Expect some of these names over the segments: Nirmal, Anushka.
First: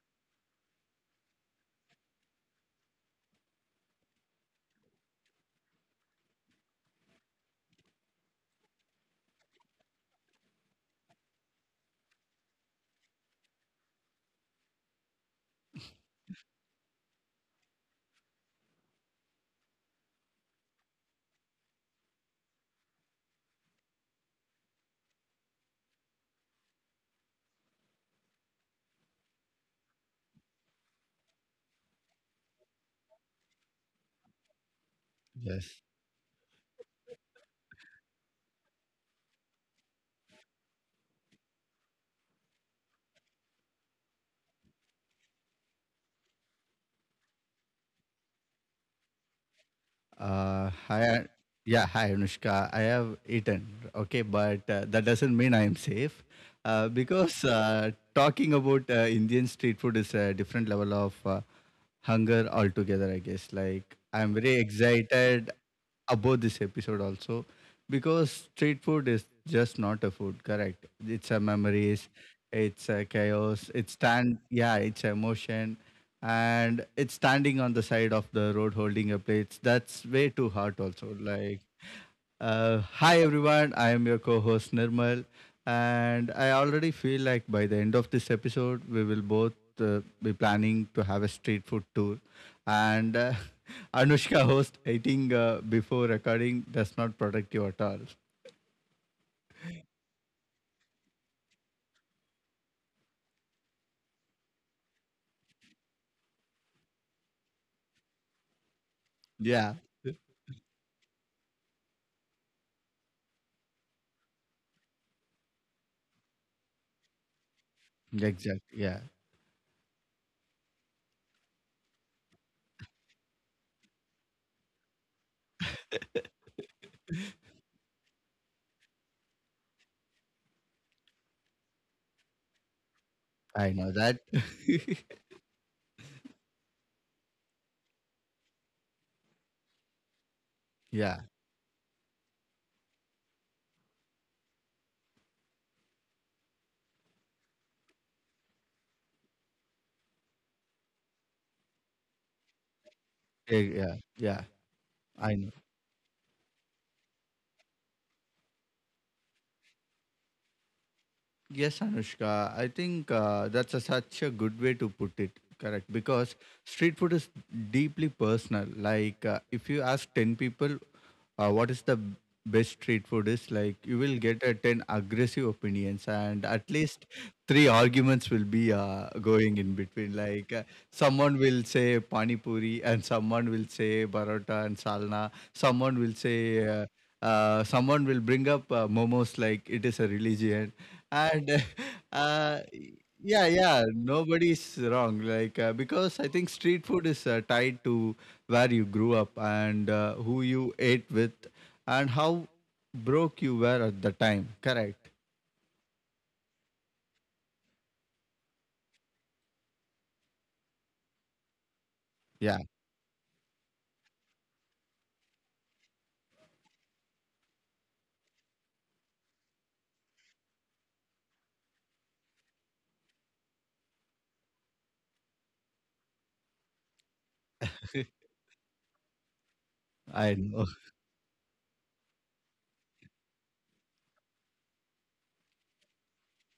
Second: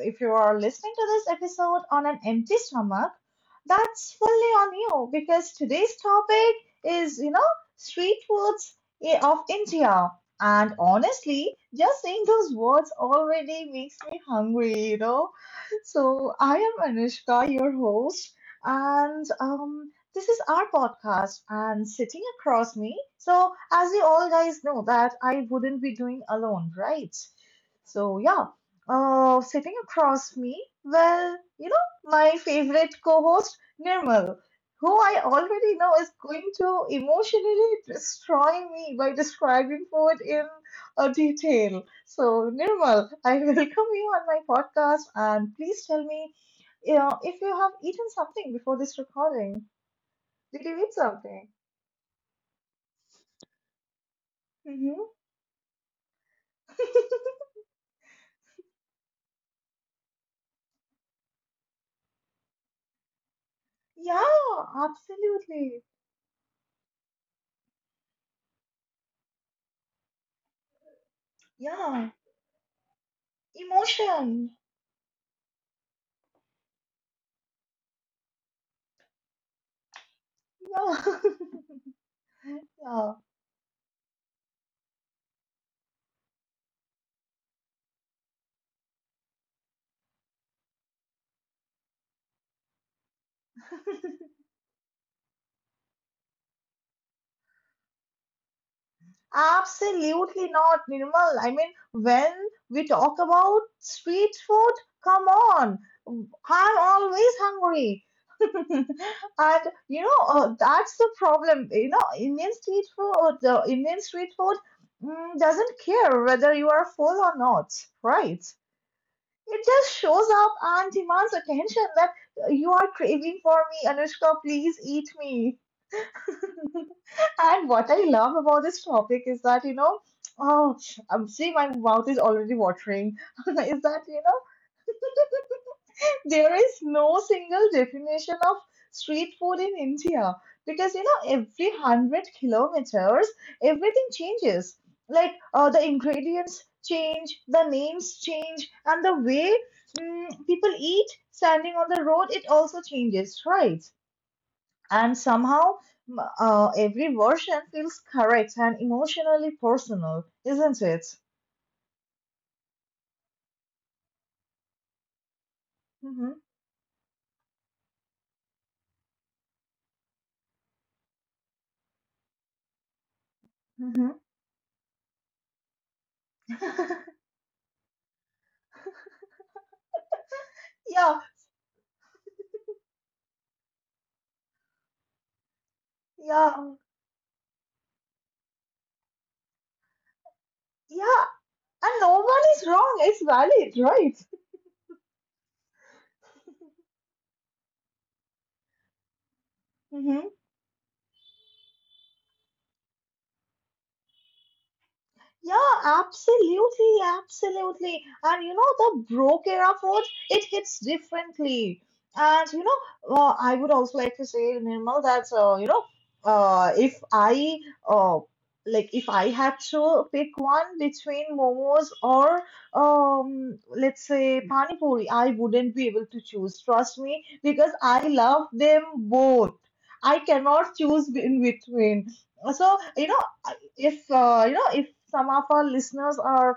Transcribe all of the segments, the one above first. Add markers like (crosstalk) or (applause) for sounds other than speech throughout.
if you are listening to this episode on an empty stomach, that's fully on you because today's topic is, street foods of India. And honestly, just saying those words already makes me hungry. So, I am Anushka, your host. And This is our podcast, and sitting across me, so as you all guys know that I wouldn't be doing alone, right? So yeah, sitting across me, well, my favorite co-host Nirmal, who I already Yes. know is going to emotionally destroy me by describing food in detail. So Nirmal, I (laughs) welcome you on my podcast, and please tell me, if you have eaten something before this recording. Did you eat Hi. Something? Yeah, hi Anushka. I have eaten. Okay, but that Hmm. doesn't mean I am safe, because (laughs) talking about Indian street food is a different level of hunger altogether. I guess. Like I'm very Yeah, excited absolutely. about this episode also because street food is just not a food correct it's a memories Yeah, it's a chaos it's emotion. stand yeah it's emotion and it's standing on the side of the road holding a plate that's way too hard Yeah, also like (laughs) hi yeah, everyone I am your co-host nirmal and I already feel like by the end of this episode, we will both be planning to have a street food tour. And (laughs) Anushka host eating before recording does not protect you at all. absolutely not, Nirmal. I mean, when we talk about street food, come on, I'm always hungry. (laughs) And Yeah, that's the problem. You know, Indian street food, the Indian street food doesn't care whether you are full or not, right? exactly. Yeah, It just shows up and demands attention that you are craving for me, Anushka, please eat me. (laughs) And what I love about this topic is that, oh, I'm see my mouth is already watering. (laughs) I Is know that, that. (laughs) There is no single definition of street food in India (laughs) because you Yeah, know every 100 kilometers everything changes. Like the ingredients change, the names change, and the way people eat standing on the road it also changes, yeah, right? yeah. Yeah. And I know. somehow every version feels correct and emotionally personal, isn't it? Yes, Anushka. I think that's such a good way to put it. Correct. Because Hmm. street food is deeply personal. Like, if you ask 10 people what is the best street food is, like, you will Hmm. get a 10 aggressive opinions. And at (laughs) least 3 arguments will be going in between. Like Yeah, someone will say pani puri, and someone will say barota and salna. Someone will say yeah, someone will bring up momos like it is a religion, yeah. and (laughs) And no one uh, is wrong. It's yeah, valid, yeah, right? nobody's wrong. Like because I think street food is tied to where you grew up and Hmm. who you ate with, and how broke you were at the time. Correct. Yeah, absolutely, absolutely. And you know, the broke era food, it hits differently. And Yeah. I would also like to say, Nirmal, that you know, if I uh, like, if I had to pick one between momos or let's say pani puri, I wouldn't be able to choose. Trust me, because I (laughs) love them both. I I know. cannot choose in between. So, you know, if some of our listeners are,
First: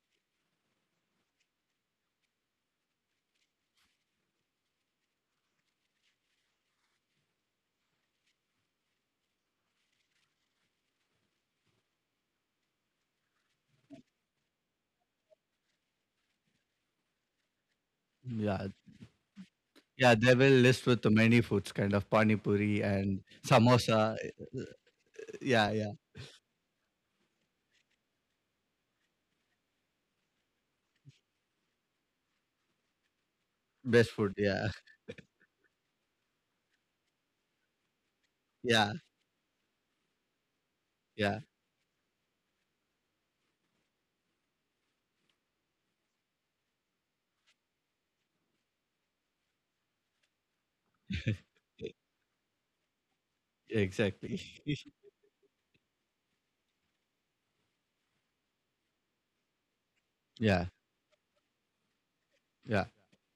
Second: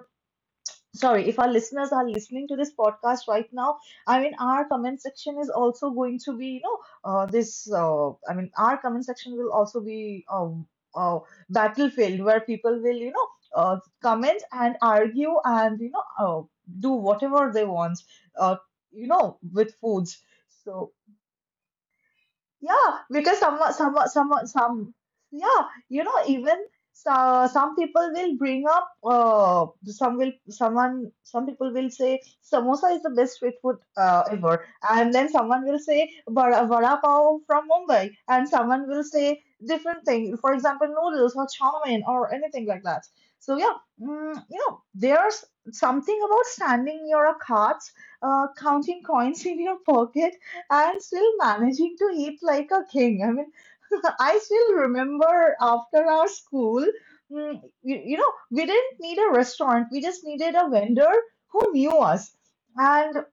sorry, if our listeners are listening to this podcast right now, I mean, our comment section is also going to be, I mean, our comment section will also be a battlefield where people will, comment and argue and, do whatever they want, uh, Yeah, you know, with yeah, foods. they will list So, with the many foods, kind of pani puri yeah, and because samosa. Yeah, Yeah, yeah, you know, even so, some people will bring up, some will, someone, some people will say samosa is the best street food best food. ever, Yeah, and then someone will say vada pav from Mumbai, and someone (laughs) yeah, will say different thing, for example, noodles yeah, or chow mein or anything like that. So yeah, you know, there's something about standing near a cart, counting coins (laughs) in your pocket and still managing to eat like a king. I mean, (laughs) I exactly. still (laughs) remember after our school, you know, we didn't need a restaurant, we just needed Yeah, a vendor who knew us. yeah. And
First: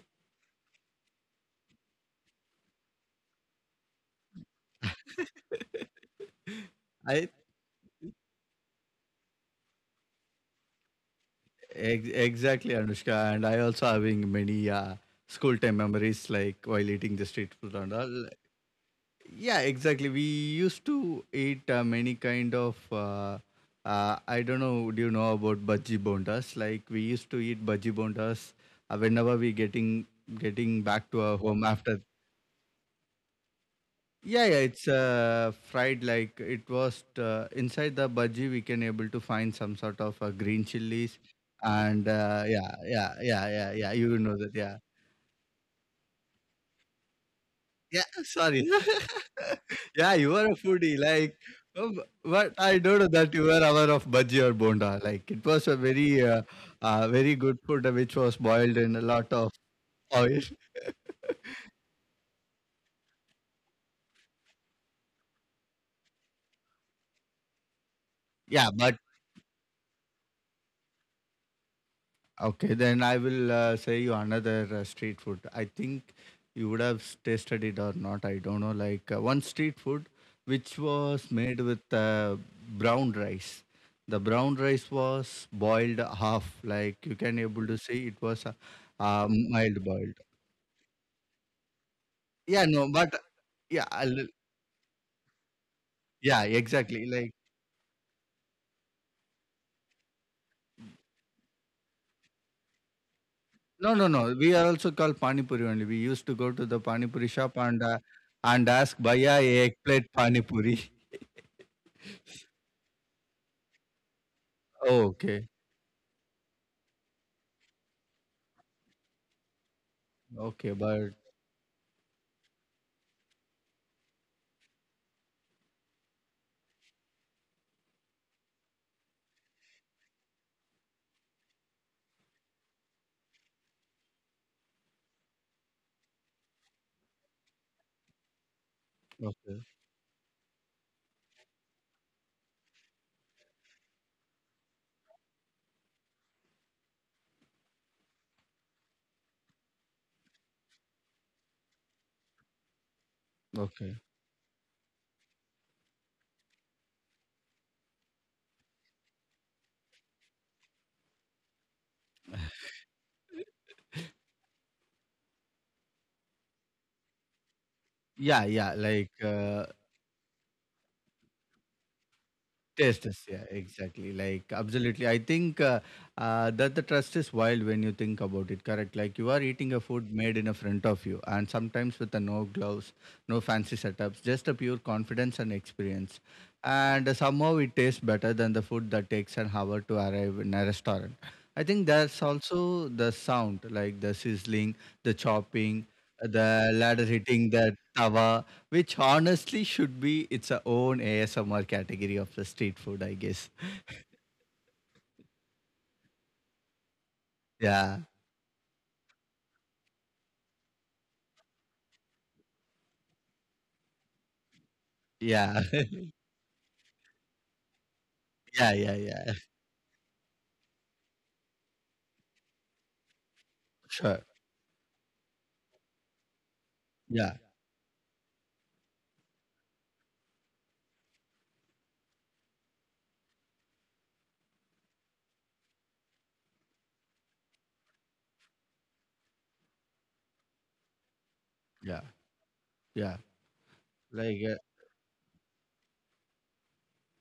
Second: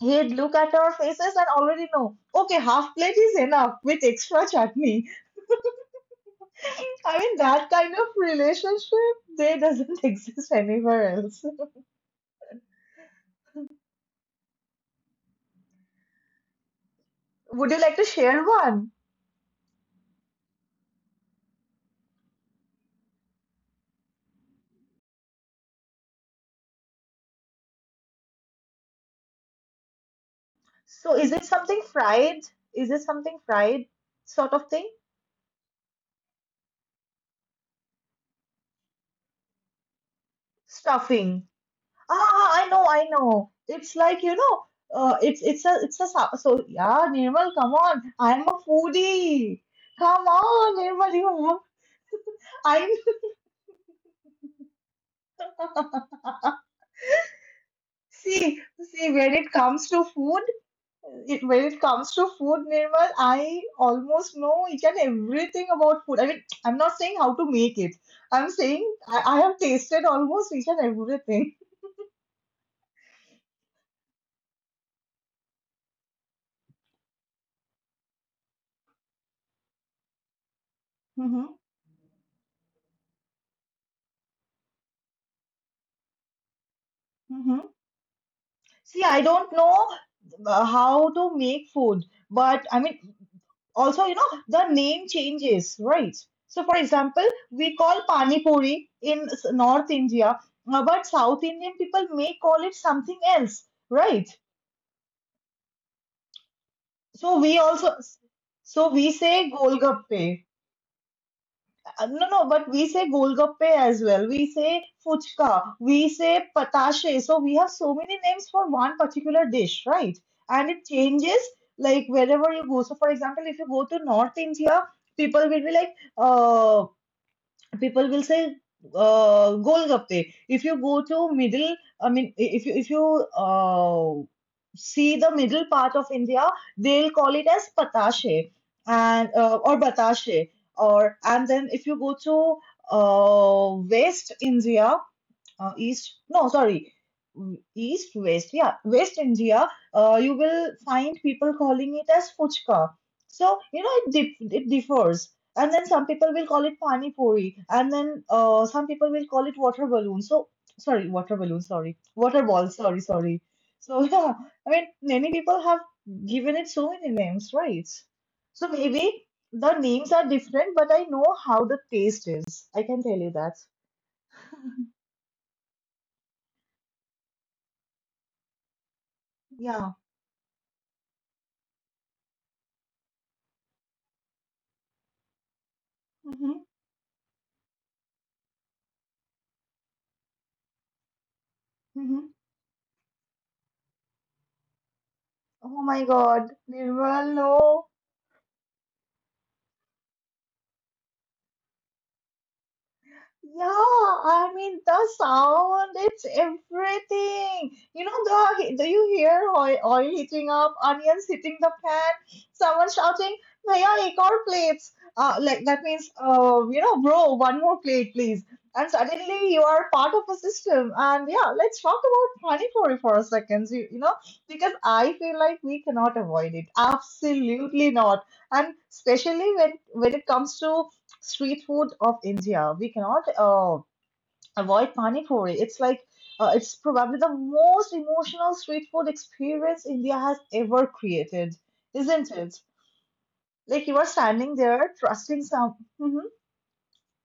he'd look at our faces and already know, okay, half plate is enough with extra chutney. (laughs) I I mean, that kind of relationship, they doesn't (laughs) exist anywhere else. Exactly Anushka, and I also having many school time memories, like while eating the street Would food you and like to all. share one? Yeah, exactly. We used to eat many kind of. I don't know. Do you know about bhaji bondas? Like we used to eat bhaji bondas whenever we getting back So, to is our it home something after. fried? Is it something fried Yeah, sort yeah. of thing? It's fried. Like it was inside the bhaji. We can able to find some sort of green chilies Stuffing. and Ah, ah, I yeah, know, I yeah, yeah, know. yeah, yeah. It's You like, you know know, that. Yeah. So yeah, Nirmal, come Yeah, on. I'm a sorry. (laughs) foodie. Yeah, Come you are a on, foodie. Nirmal, Like, you have uh, but I I don't know that you were aware of bhaji or bonda. Like, it was a very, very good food which (laughs) see was boiled in a see when lot it of comes to food, oil. (laughs) it when it comes to food, Nirmal, I almost know each and everything about food. I mean, (tsk) I'm not saying how to make it. I'm Yeah, saying I have tasted almost each and everything. (laughs) okay, then I will say you another street food. I think you would have tasted it or not. I don't know. Like one street food which was Mm-hmm. made with brown rice. The brown rice was boiled half. Like you can Mm-hmm. able to see it was See, I don't know mild boiled. How to make food. But Yeah, I no, mean, but yeah, also a you lit- know the name changes right, yeah, so for exactly. example Like we call pani puri in north india, but south indian people may call it something else, no, no, right, no. We are also called pani puri only. We used to go to the pani puri so we shop also, and so ask, we "Bhaiya, say ek plate pani golgappe. puri." No no but we say golgappe as well, we say (laughs) Okay. fuchka, we say patashe, so we have so many names for one particular dish right, and Okay, it but changes like wherever you go. So for example if you go to north india people will be like uh, people will say golgappe. If you go to middle, I mean, if you uh, see the middle part of India, they'll call it as patashe and okay, or batashe. Or and then if you go to West India, east no sorry w- east west yeah west india, you will find people calling it as fuchka, so you know okay. it it differs, and then some people will call it pani puri and then some people will call it water balloon so, sorry water balloon sorry water ball sorry sorry so (laughs) yeah I mean many people have given it so many names, right? Yeah, So yeah. maybe the names are different but I know how the taste is, I can Taste tell is you yeah, that. exactly. Like, absolutely. I think that the trust is wild when you think about it, correct? Like, you are eating a Yeah. food made in a front of you, and sometimes with a no gloves, no fancy setups, just a pure confidence and experience. And somehow it tastes better than the food that takes an hour to arrive in a restaurant. I think that's Hmm. also the sound, like the sizzling, the Oh chopping, my god, the ladder Nirmal, hitting the no. tawa which honestly should be its a own ASMR category of the street food, I guess. Yeah, (laughs) I mean the sound, it's everything. You Yeah, know the do you hear oil heating up, onions hitting the pan, someone shouting, "Bhaiya, ek aur plates." Like yeah, that means, (laughs) bro, one more plate, please. yeah, And yeah, yeah. suddenly you are part of a system. And yeah, let's talk about Panipuri for a second. You know, Sure. because I feel like we cannot avoid it. Yeah, Absolutely not. And especially when it comes to street food of India. We cannot avoid pani puri. It's like it's probably the most emotional street food experience India has ever created, yeah, isn't it? yeah. Like you are Like, standing there trusting some. Mhm.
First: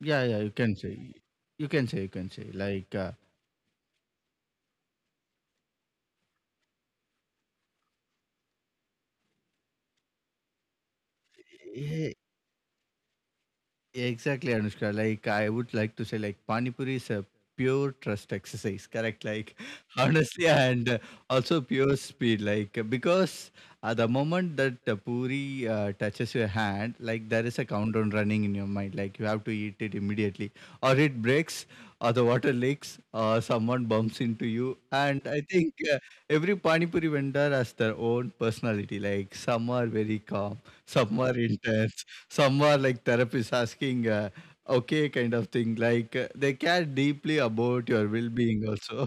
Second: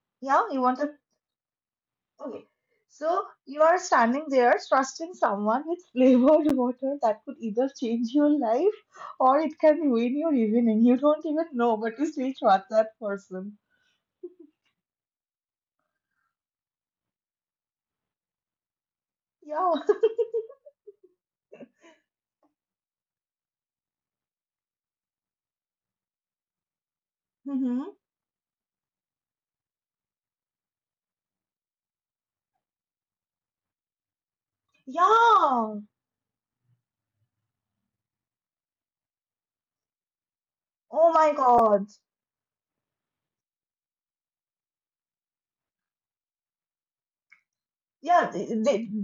yeah, yeah. Yeah, You you can want to. say, you can say, you can Okay. say. Like, So you are standing there trusting someone with flavored (laughs) water that could either change your life or it can ruin your evening. You don't even know, but you uh, still trust that person. exactly, Anushka. Like, I would like to say, like, Panipuri is a pure trust exercise, correct? Like, Yeah. (laughs) honestly, and also pure speed. Like, because at the moment that the puri touches your hand, like, there (laughs) is a Hmm. countdown running in your mind. Like, you have to eat it immediately, or it breaks, or the water leaks, or someone bumps into you. And I think Yeah. Every Panipuri vendor has their own personality. Like, some are very calm, Oh some my are God. intense some are like therapists asking okay kind of thing like they care deeply about your Yeah, well-being they, also.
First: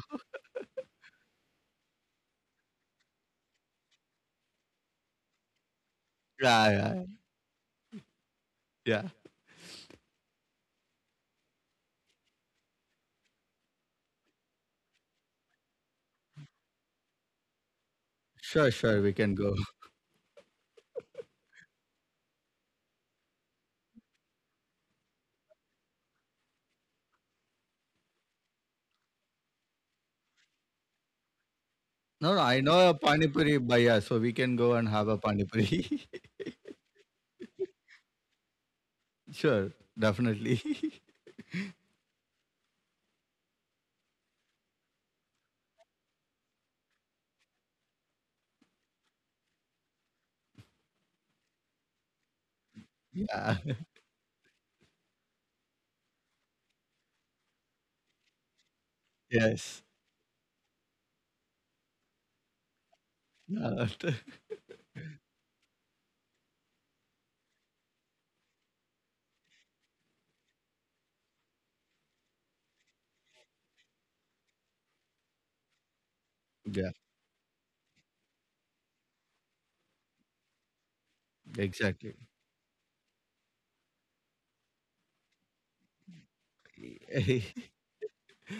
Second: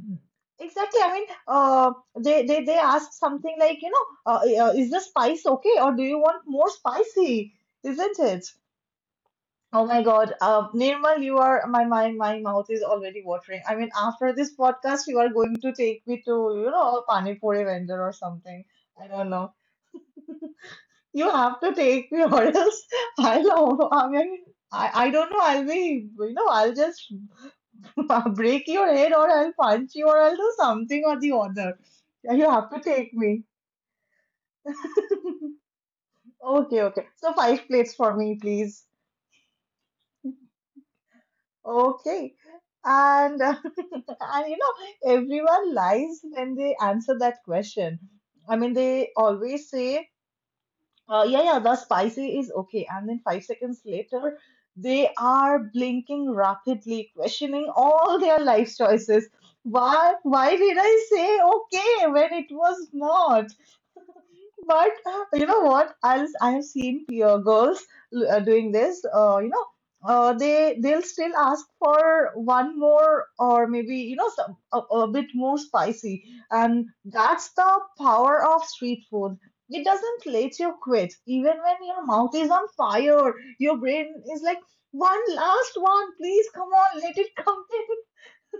exactly. I mean, they ask something like, is the spice okay or do you (laughs) want more Yeah, yeah, spicy? Isn't it? yeah, Oh my God. Nirmal, you are, my mouth is already watering. I mean, after this podcast, you are going to take me to, you know, a pani puri vendor or something. sure, sure I we don't can know. go. You have to take me (laughs) or else I'll, I mean, I don't know. I'll be, you know, I'll just (laughs) I'll break your head or I'll punch you or I'll do something or the other. No, no, You I have to know a take me. panipuri bhaiya so we can go and have a panipuri. Okay, okay. So five plates for me, please. (laughs) Sure definitely. (laughs) Okay. And (laughs) and you know, everyone lies when they answer that question. I mean, they always say, yeah, yeah, the spicy is okay. And then five Yeah. seconds later, they are blinking rapidly, questioning all their life choices. Yes. Why did I say okay when it was not? Uh, (laughs) But you know what? I have seen peer girls doing this. They they'll still ask for one more or maybe you know some, a bit more spicy, and yeah that's the power of street food. It doesn't let you quit, even when your exactly. mouth is on fire. Your brain is like, one last one, please come on, let it come. (laughs)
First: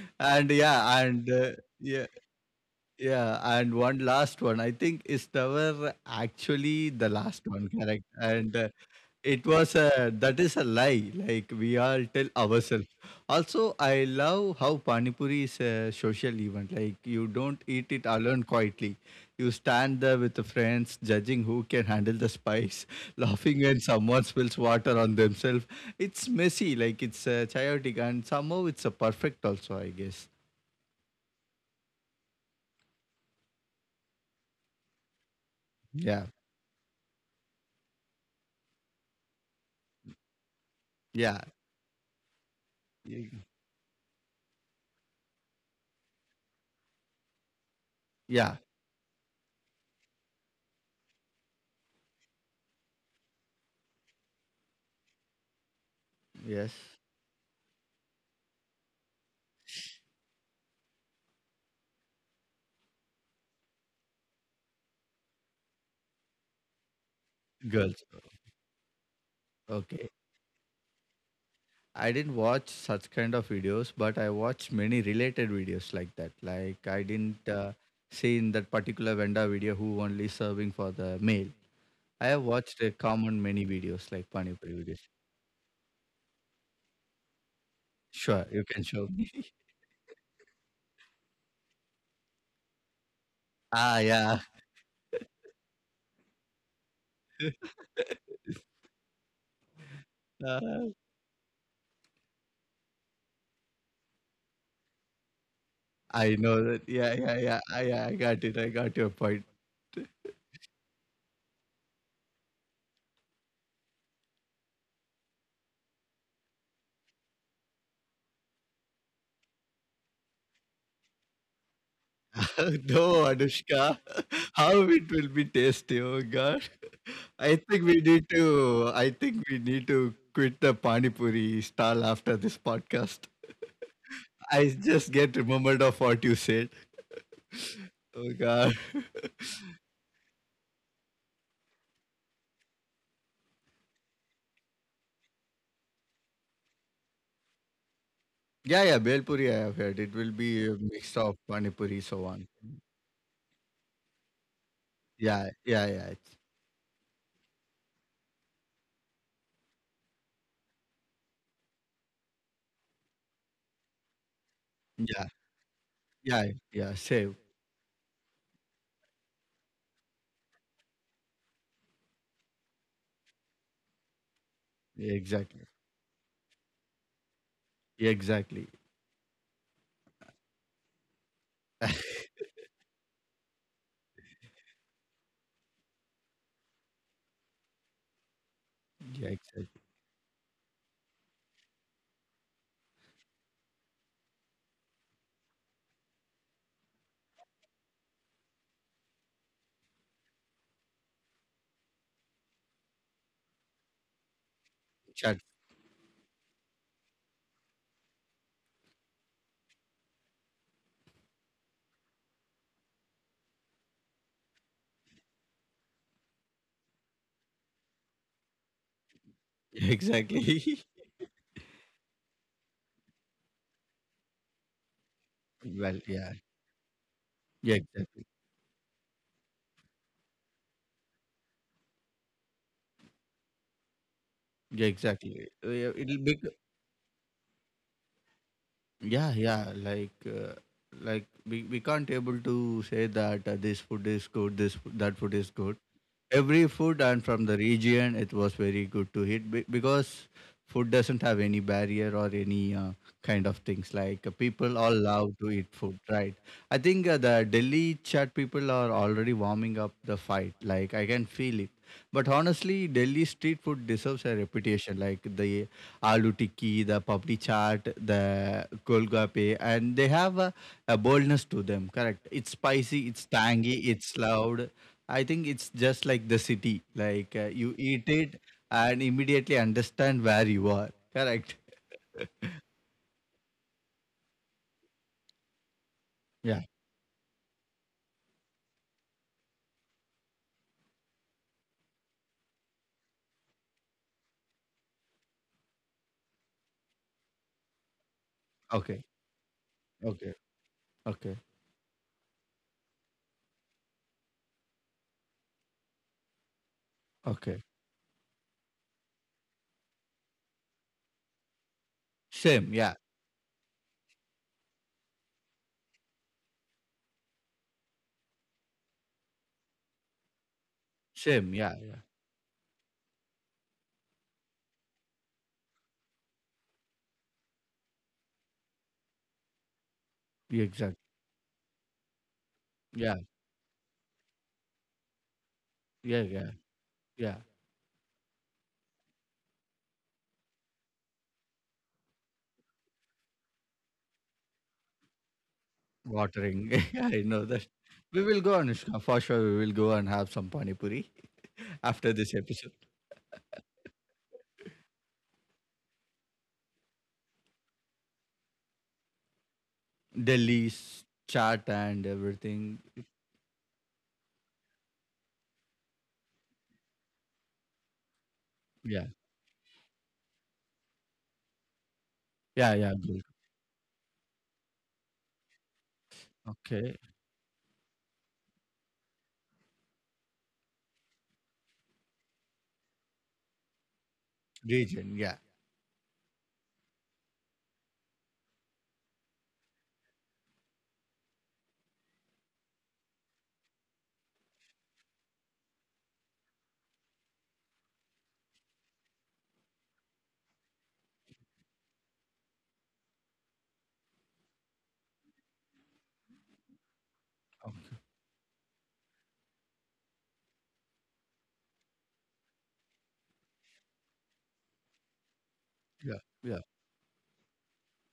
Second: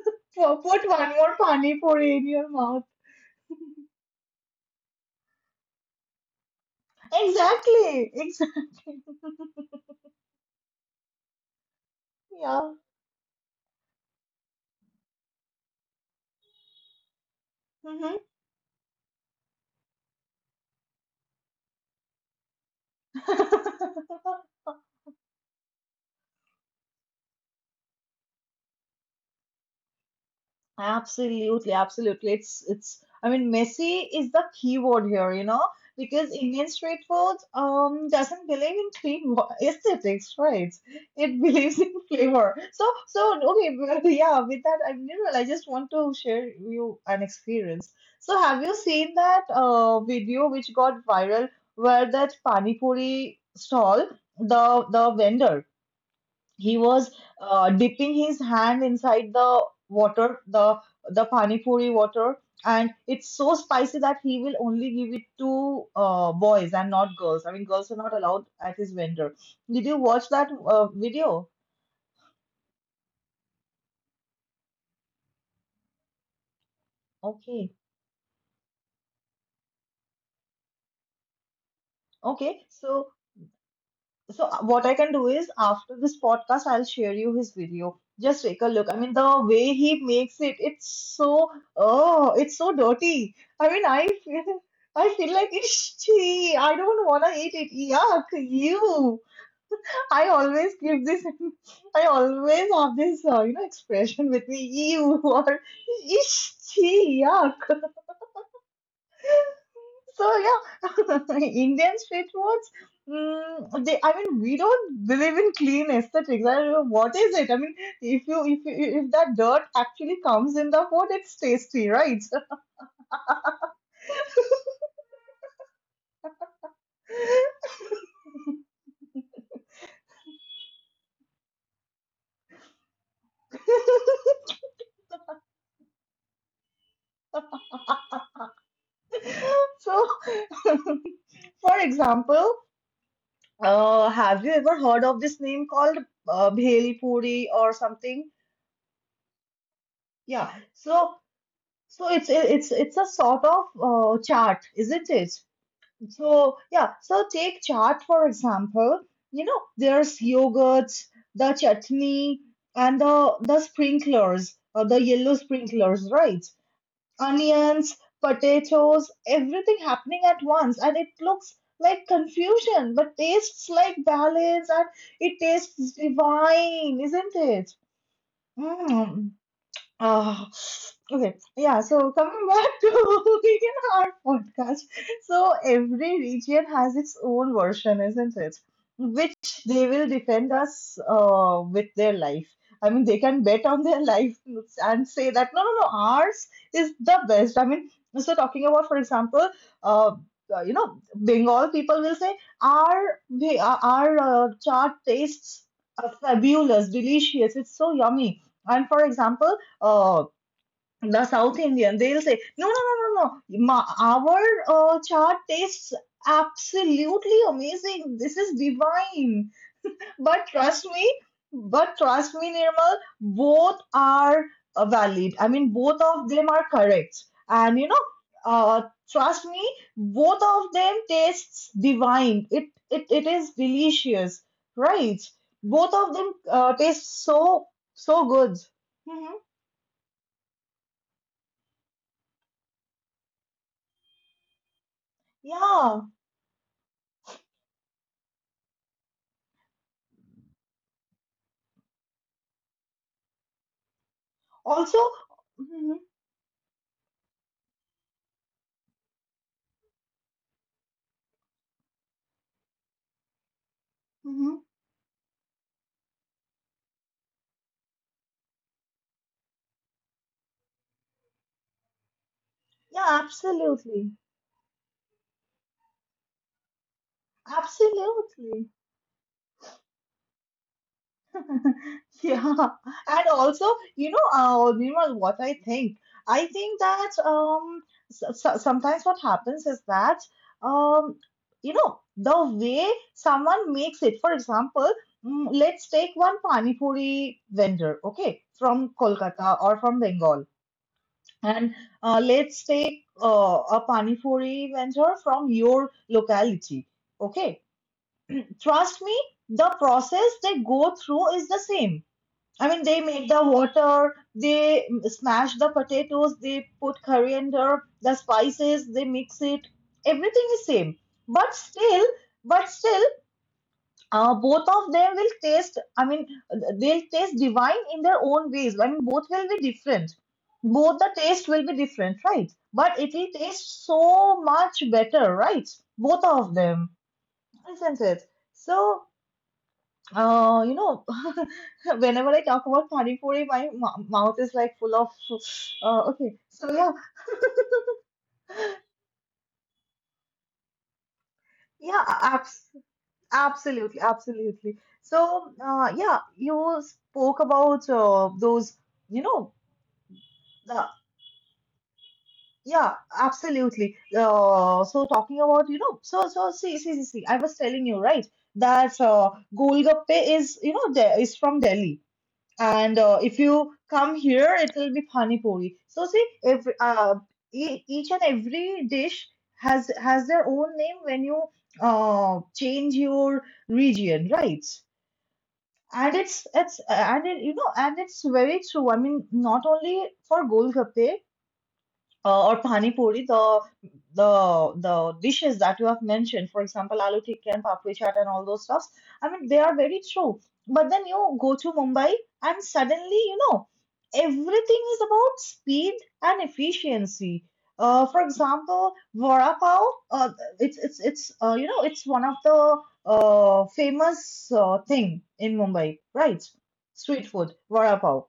(laughs) And Put yeah one and more pani yeah puri in your mouth. yeah and one last one I think is never actually the last one correct Exactly, (laughs) and exactly. it was a that is a lie. Like we all tell Yeah. ourselves. Also, I love how pani puri is a social event. Like you don't eat it Mm-hmm. alone quietly. You stand there with the friends, judging who can handle the spice, (laughs) laughing when someone (laughs) spills water on themselves. It's messy. Like it's chaotic, and somehow it's a perfect. Also, I guess. Absolutely, absolutely. It's I mean messy is the key word here, you know, Yeah. because Indian street food doesn't believe in clean aesthetics, right? It Yeah. (laughs) believes in flavor. So so y- okay, well, yeah, with that I mean, I just want to share you an experience. So Yeah. have you seen that video which got viral where that pani puri stall, the vendor Yes. he was dipping his hand inside the water, the pani puri water, and it's so spicy that he will only give it to boys and not girls. I mean, girls are Girls. not allowed at his vendor. Did you Okay. watch that video? I didn't watch such kind of videos, but I watched many related videos like that. Like I didn't Okay, see in that particular vendor video who only serving for the male. I have okay. watched a So common many videos like Pani Puri what I videos. can do is after this podcast, I'll share you his video. Just Sure, take you a can look. I show. (laughs) mean, the Me. way he makes it, it's so oh, it's so dirty. I mean, Ah, yeah. I feel like it's tea. I don't wanna eat it. Yuck, you. I always Uh, give this. (laughs) I always have this, expression with me. You (laughs) or I know it's that. Yeah, tea. yeah, yeah. Yuck. I got it. I got your point. So yeah, (laughs) Indian street foods. They, I mean, we don't believe in clean aesthetics. I don't know what is it. I mean, if that dirt actually comes in the food, it's tasty, right? (laughs) No, Anushka, (laughs) how it will be tasty. Oh God, (laughs) (laughs) I think we need to quit the pani puri stall after this podcast. I just get remembered of what you said. Oh God. (laughs) So, (laughs) for example, have you ever heard of this name called bhel puri or something? Yeah, yeah, bel puri I have heard. It will Yeah. be a mix So of pani puri, so so it's on. it's it's a sort of chaat, isn't it? Yeah, yeah, yeah, it's- So, yeah, so take chaat for example. You know, there's yogurts, the chutney, and the sprinklers, or the yeah, yellow sprinklers, right? yeah, yeah. Same. Onions, potatoes, everything happening at once. And it looks like confusion, but tastes like balance, and Yeah, it exactly. tastes divine, isn't it? Yeah, exactly. Mm. Ah, okay. Yeah, so (laughs) coming back (laughs) to vegan art podcast. So every region has its own version, isn't it? Yeah, Which exactly. they will defend us with their life. I mean, they can bet on their life and say that no, no, no, ours is the best. I mean, so talking about, for example, uh, you know, Bengal people will say our chaat Chat. tastes fabulous, delicious. It's so yummy. And for example, uh, the South Indian, they'll say, no, no, no, no, no. Ma our chaat tastes absolutely amazing. This is divine. (laughs) But trust Exactly. me, but trust me, Nirmal, both are valid. I mean, (laughs) both Well, of yeah, them are correct. yeah, And you know, exactly. uh, trust me, both of them tastes divine. It is delicious, Yeah, right? exactly. Yeah, Both of it'll them be taste so good. hmm yeah, yeah. Like we can't able to say that this food is good, that food is good. Yeah. Every food and from the region, it was very good to eat because food doesn't have any barrier or any kind of things like people all Also, love to eat mhm, food right I think the delhi chat people are already warming up the fight like I can feel it but honestly delhi street food deserves a mhm, reputation like the aloo tikki the papdi chaat the golgappe and they have a boldness to them correct it's spicy yeah, it's tangy absolutely. it's loud I think it's just like the city like you eat it Absolutely. and immediately understand where you are correct. (laughs) Yeah. And also, you know, Nirmal, what I (laughs) think that so, sometimes what happens is that, um, you know, the way someone makes it, for example, let's take one Pani Puri vendor, okay, from Okay, Kolkata or from okay, Bengal. okay, And let's take a panipuri vendor from your locality. Okay. okay. Trust me, the process they go through is the same. I Same, mean, yeah, they make the water, they smash the potatoes, they put coriander, the spices, they mix it. Everything is same. But same, yeah, yeah. still, but still, both of them will taste, I mean, they'll taste divine in their own ways. I mean, both will be different, Yeah, exact, both the taste will be different, right? But it yeah, will taste so much better, right? yeah, Both yeah, of them, yeah. isn't it? So you know, (laughs) whenever I talk about pani puri, my mouth is like full of okay, so Watering, yeah, (laughs) yeah, I know that. We will go, Anushka, for sure. We will go and have some pani puri yeah after this abs- episode. absolutely, absolutely. So yeah, you spoke about those, you know, the— Delhi's chat and everything. yeah, absolutely. So talking about, you know, see, I was telling you, right, that Yeah, Golgappe is, you know, de is from Delhi, yeah, yeah. and Good. if you come here, it will be pani puri. So see, every Okay, e each and every dish has their own name when you change your region, right? region, yeah, And you know, and it's very true. I mean, not only for Golgappe or pani puri, the dishes that you have mentioned, for example, aloo tikka and papri chaat and all those stuffs. I mean, they are very true. But then you go to Mumbai, and suddenly, you know, everything is about speed and efficiency. Okay, For example, vada pav, uh, it's you know, it's one of the famous thing in Mumbai, yeah, right? yeah, Street food, vada pav.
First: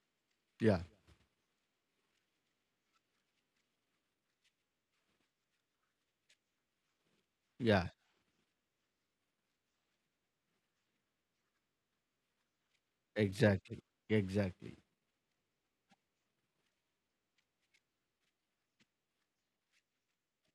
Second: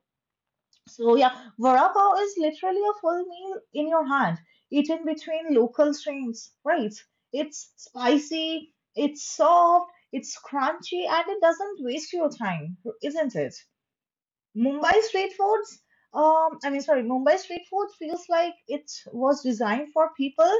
yeah, So yeah, vada pav is literally a full meal in your hand, eaten between local streams, right? It's yeah. spicy, it's soft, it's crunchy, and it doesn't waste your time, isn't it? Exactly, exactly. Mumbai street foods, Mumbai street food feels like it was designed for people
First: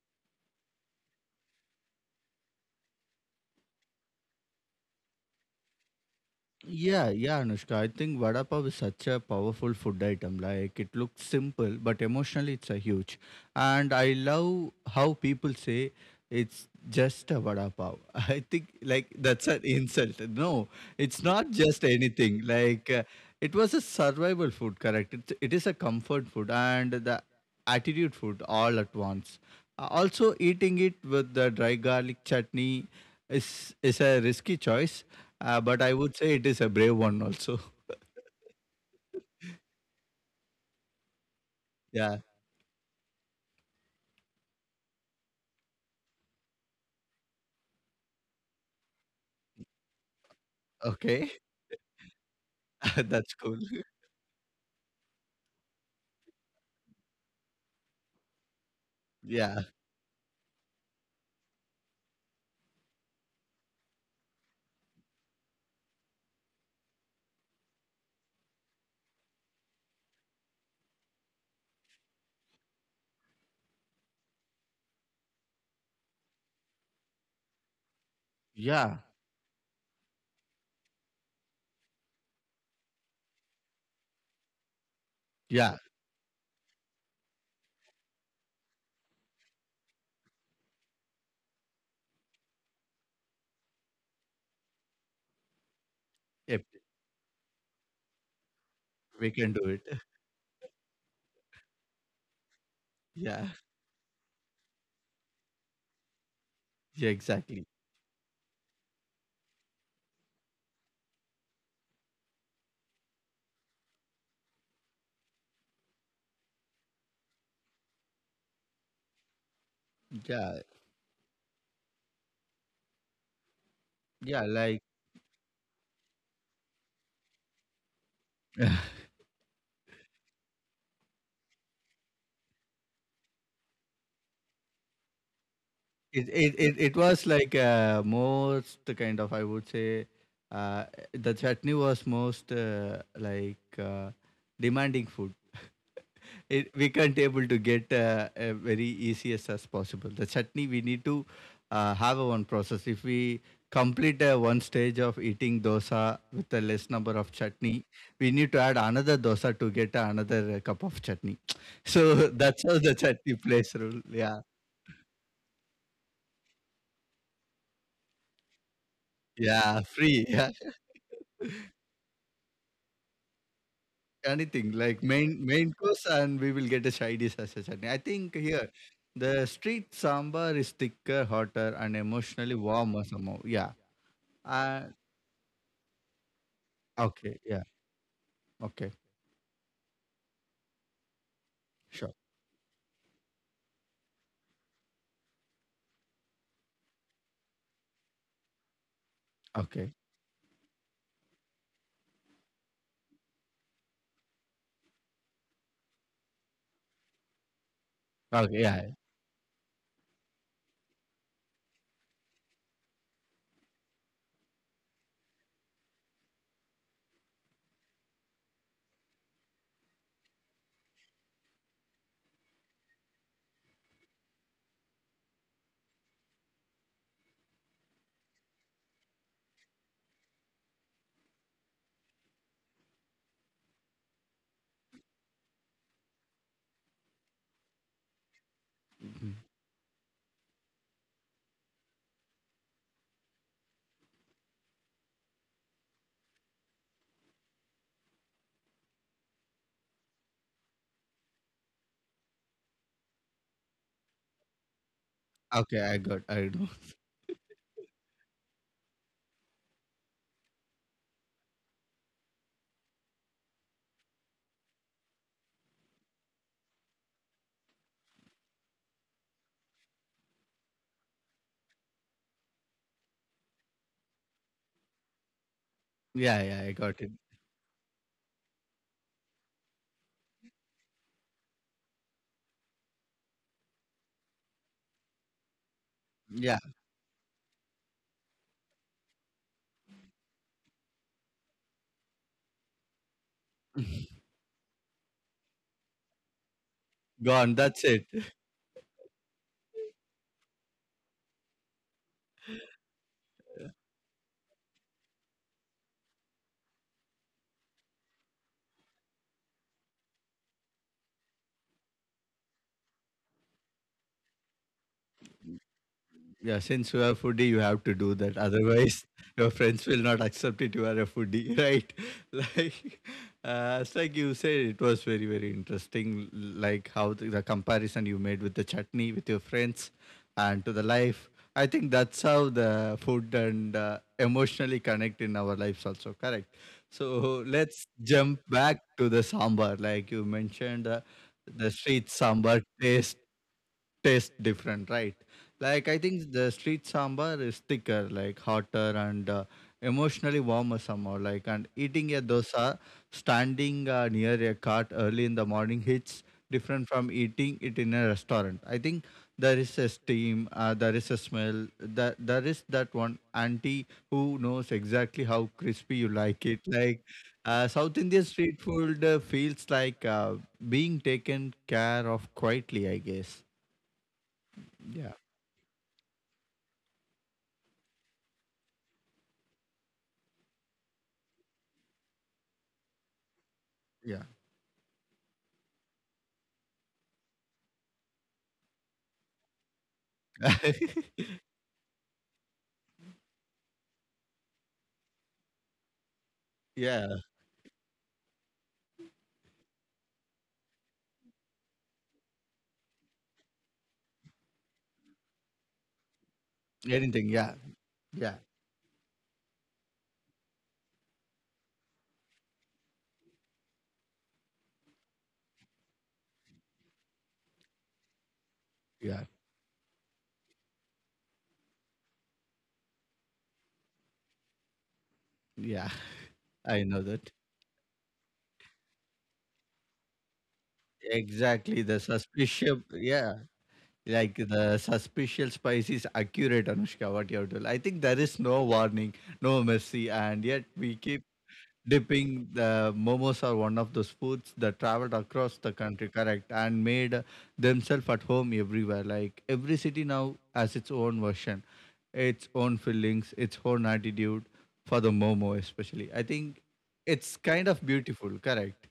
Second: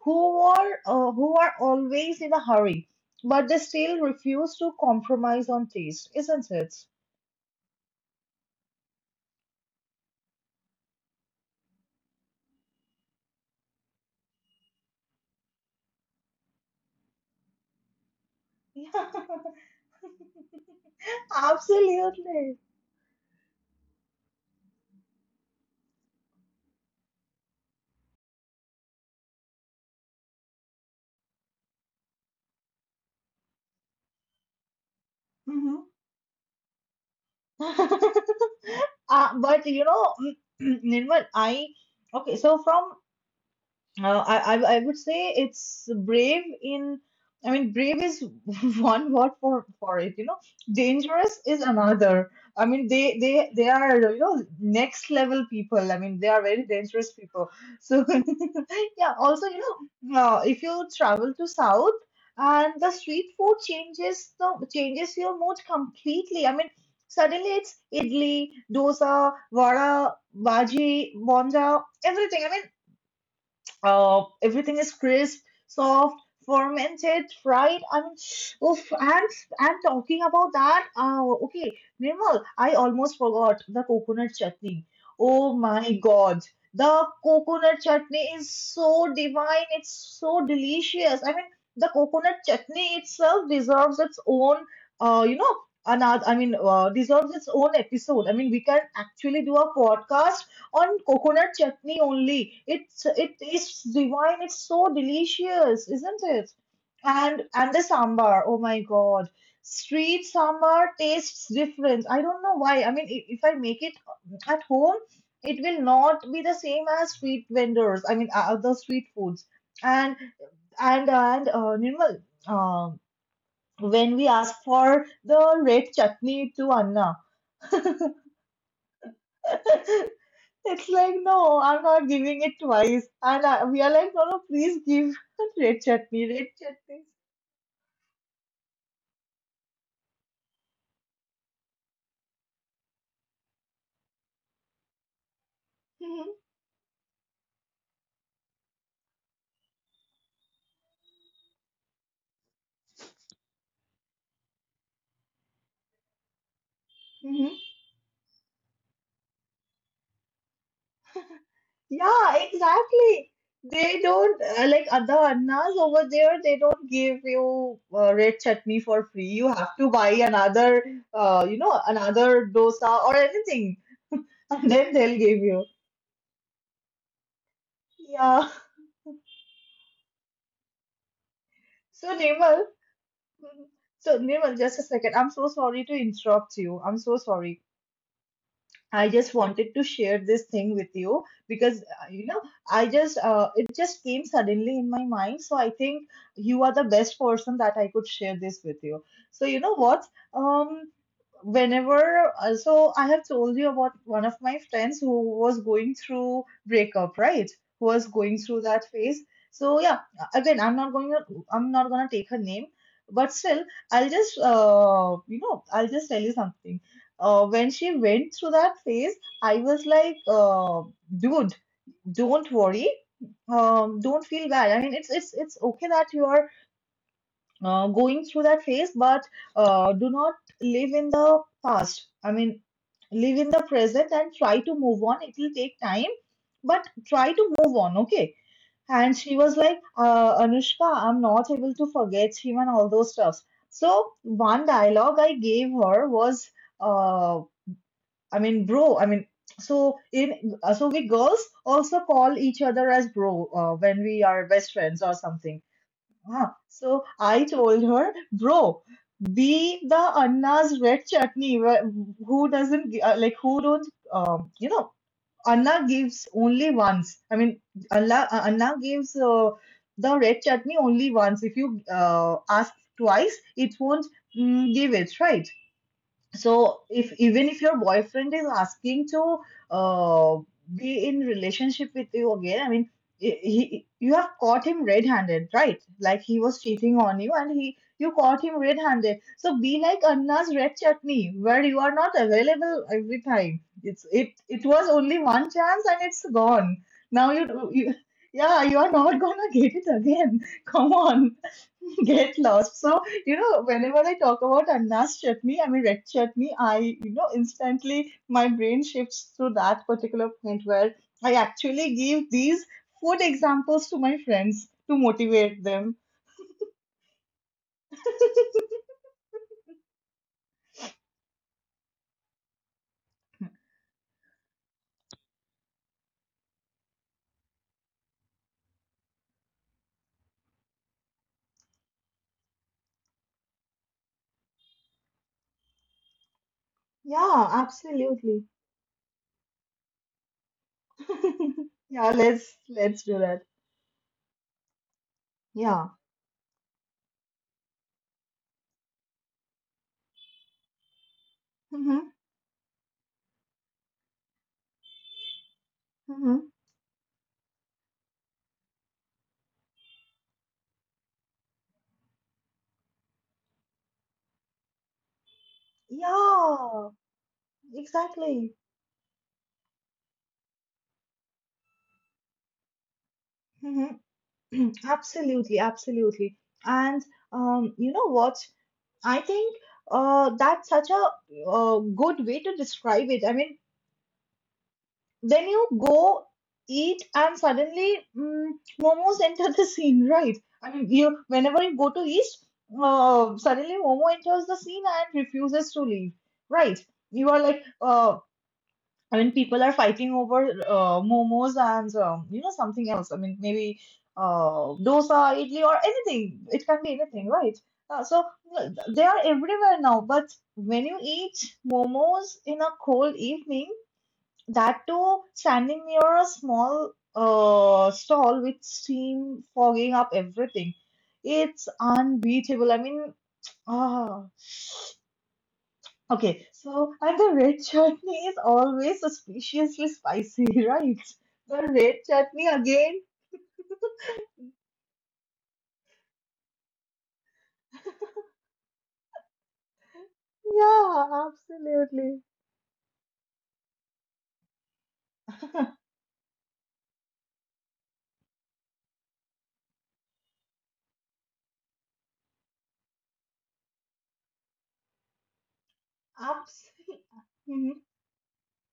who are always in a hurry, but they still refuse to compromise on taste, isn't it? Yeah, yeah, Anushka. I think vada pav is such a powerful food item. Like it looks simple, but emotionally it's a huge. And I love how people say it's just a vada pav. (laughs) I think like that's an insult. No, it's not (laughs) just anything. Absolutely. Like it was a survival food, correct? It is a comfort food and the attitude food all at once. Also, eating it with the dry garlic chutney is is a risky choice but I would say it is a brave one also. (laughs) (laughs) But you know, (clears throat) Nirmal, I Yeah. okay, so from I would say it's brave in— I mean, brave is (laughs) one word for it, you know. Okay. Dangerous is another. I mean, (laughs) That's they cool. they they (laughs) are, you know, next level people. I mean, they are very dangerous people. So (laughs) yeah, Yeah. also you know, if you travel to south, and the street food changes, the changes your mood completely. I mean, suddenly it's idli, dosa, vada, bhaji, bonja, everything. I mean, everything is crisp, soft, fermented, fried. I mean, Yeah. oof, and talking about that, okay, Nirmal, I almost forgot the coconut chutney. Oh Yeah. my God, the coconut chutney is so divine. It's so delicious. I mean, the coconut chutney itself deserves its own, you know, another— I If mean, deserves its own episode. I mean, we can we can actually do do it. (laughs) a podcast on coconut chutney only. It's Yeah. it is divine. It's so delicious, isn't it? Yeah, exactly. And the sambar. Oh my god. Street sambar tastes different. I don't know why. I mean, if I make it at home, it will not be the same as street vendors. I mean, the street foods. And Yeah. And Nirmal, um, when Yeah. we Like asked for the red chutney to Anna. (laughs) It's like, no, I'm not giving it twice. And we are like, no, no, please give (laughs) red it, chutney, it, red it, it chutney. was like most kind of, I would say, uh, the chutney was most like demanding food. Mhm, It, we can't able to get very easiest as possible. The chutney we need to have a one process. If we complete one stage of eating dosa with a less number of mhm, chutney, we need to add another dosa to get another cup of chutney. (laughs) So yeah, that's how the chutney exactly. plays role. They Yeah, don't, like other annas over there, they don't give you red chutney for free. You yeah, have to free. (laughs) buy Yeah, another, you know, another dosa or anything. anything (laughs) And like then main they'll give main you. course, and we will get a side dish as a chutney. I think here. Yeah. The street sambar is thicker, hotter, and So, emotionally Nirmal, warmer somehow. Yeah. mhm. (laughs) So Nirmal, Uh, just a second. I'm so sorry to interrupt you. I'm Okay, so yeah. sorry. Okay, I just wanted to share this thing with you because sure. You know, I just it just came suddenly in my mind. So I think you are the best person that I could share this with you. So you Okay. know what? Um, whenever so I have told you about one of my friends who was going through breakup, right? Who was Okay, going yeah. through Yeah. that phase. So yeah, again, I'm not gonna take her name, but still, I'll just you know, I'll just tell you something. When she went through that phase, I was like, dude, don't worry. Don't feel bad. I mean, it's okay that you are going through that phase, but do not live in the past. I mean, live in the present and try to move on. It will take time, but try to move on. Okay. Mm. And she was like, Anushka, I'm not able to forget him and all those stuffs. So one dialogue I gave her was, uh. I mean, bro. I mean, so in so we girls also call each other as bro when we are best friends or Okay, something. I know. Ah, (laughs) so I told her, bro, be the Anna's red chutney. Who doesn't gi- like— who don't? You know, Anna gives only once. I mean, Anna gives the red chutney only once. If you ask twice, it won't, give it, right? Yeah, yeah, I got So it. if even if your boyfriend is asking to uh, be in relationship with you again, I mean, you have caught him red-handed, right? Like he Yeah, was cheating on you, and he you caught him red-handed. So be like Anna's red chutney, where you are not available every time. It it was only one chance and it's gone. Gone. That's it. You— yeah, you are not gonna (laughs) get it again. (laughs) Come on, (laughs) get lost. So, you know, whenever I talk about Anna's chutney, I mean red chutney, you know, instantly my brain shifts to that particular point where I actually give these food examples to my friends to motivate them. Yeah, since you are foodie, you have to do that. (laughs) Otherwise, (laughs) your friends will not accept it. You are a foodie, (laughs) right? Like, it's like you said, it was very, very interesting. Like how the comparison you made with the chutney with your friends and to the life. I think that's how the food and emotionally connect in our lives also. Correct. So Yeah, let's jump absolutely. back to the sambar. Like you mentioned, the (laughs) street Yeah, sambar taste let's do that. taste different, right? Like I Yeah. think the street sambar is thicker, like hotter and emotionally warmer somehow. Like and eating a Mm-hmm. dosa standing near a cart early in the morning hits Mm-hmm. different from eating it in a restaurant. I think there is a steam, there is a smell, that there is that one auntie who knows exactly how crispy you like it. Yeah, South Indian street exactly. food feels like being taken care of quietly, I guess. Mm-hmm. (clears throat) Yeah, Absolutely, absolutely. And you know what? I think that's such a good way to describe it. I mean, yeah. then you go eat and suddenly, momos (laughs) enter the scene, right? I mean, (laughs) you whenever you go to East, suddenly Momo enters the scene and refuses to leave, right? Yeah, You are like, I mean, people are fighting over momos and you know, something else. I mean, maybe dosa, idli, or anything. It can be anything. anything, Yeah, right? Uh, yeah, so uh, they are everywhere now. But when you eat momos in a cold evening, that too standing near a small stall with yeah, steam fogging up everything, it's unbeatable. I mean, ah. yeah. Okay, I know so that. and the red chutney is always suspiciously spicy, (laughs) right? Exactly. The The red chutney suspicious, again? yeah, like the suspicious spice is accurate, Anushka, what you have told. I think there is no warning, no mercy, and yet we keep Yeah, absolutely. dipping the momos are one of those foods that traveled across the (laughs) country correct and made themselves at home everywhere, like every city now has its own version, its own feelings, its own attitude for the momo especially. I think Abs- it's kind (laughs) of beautiful, correct?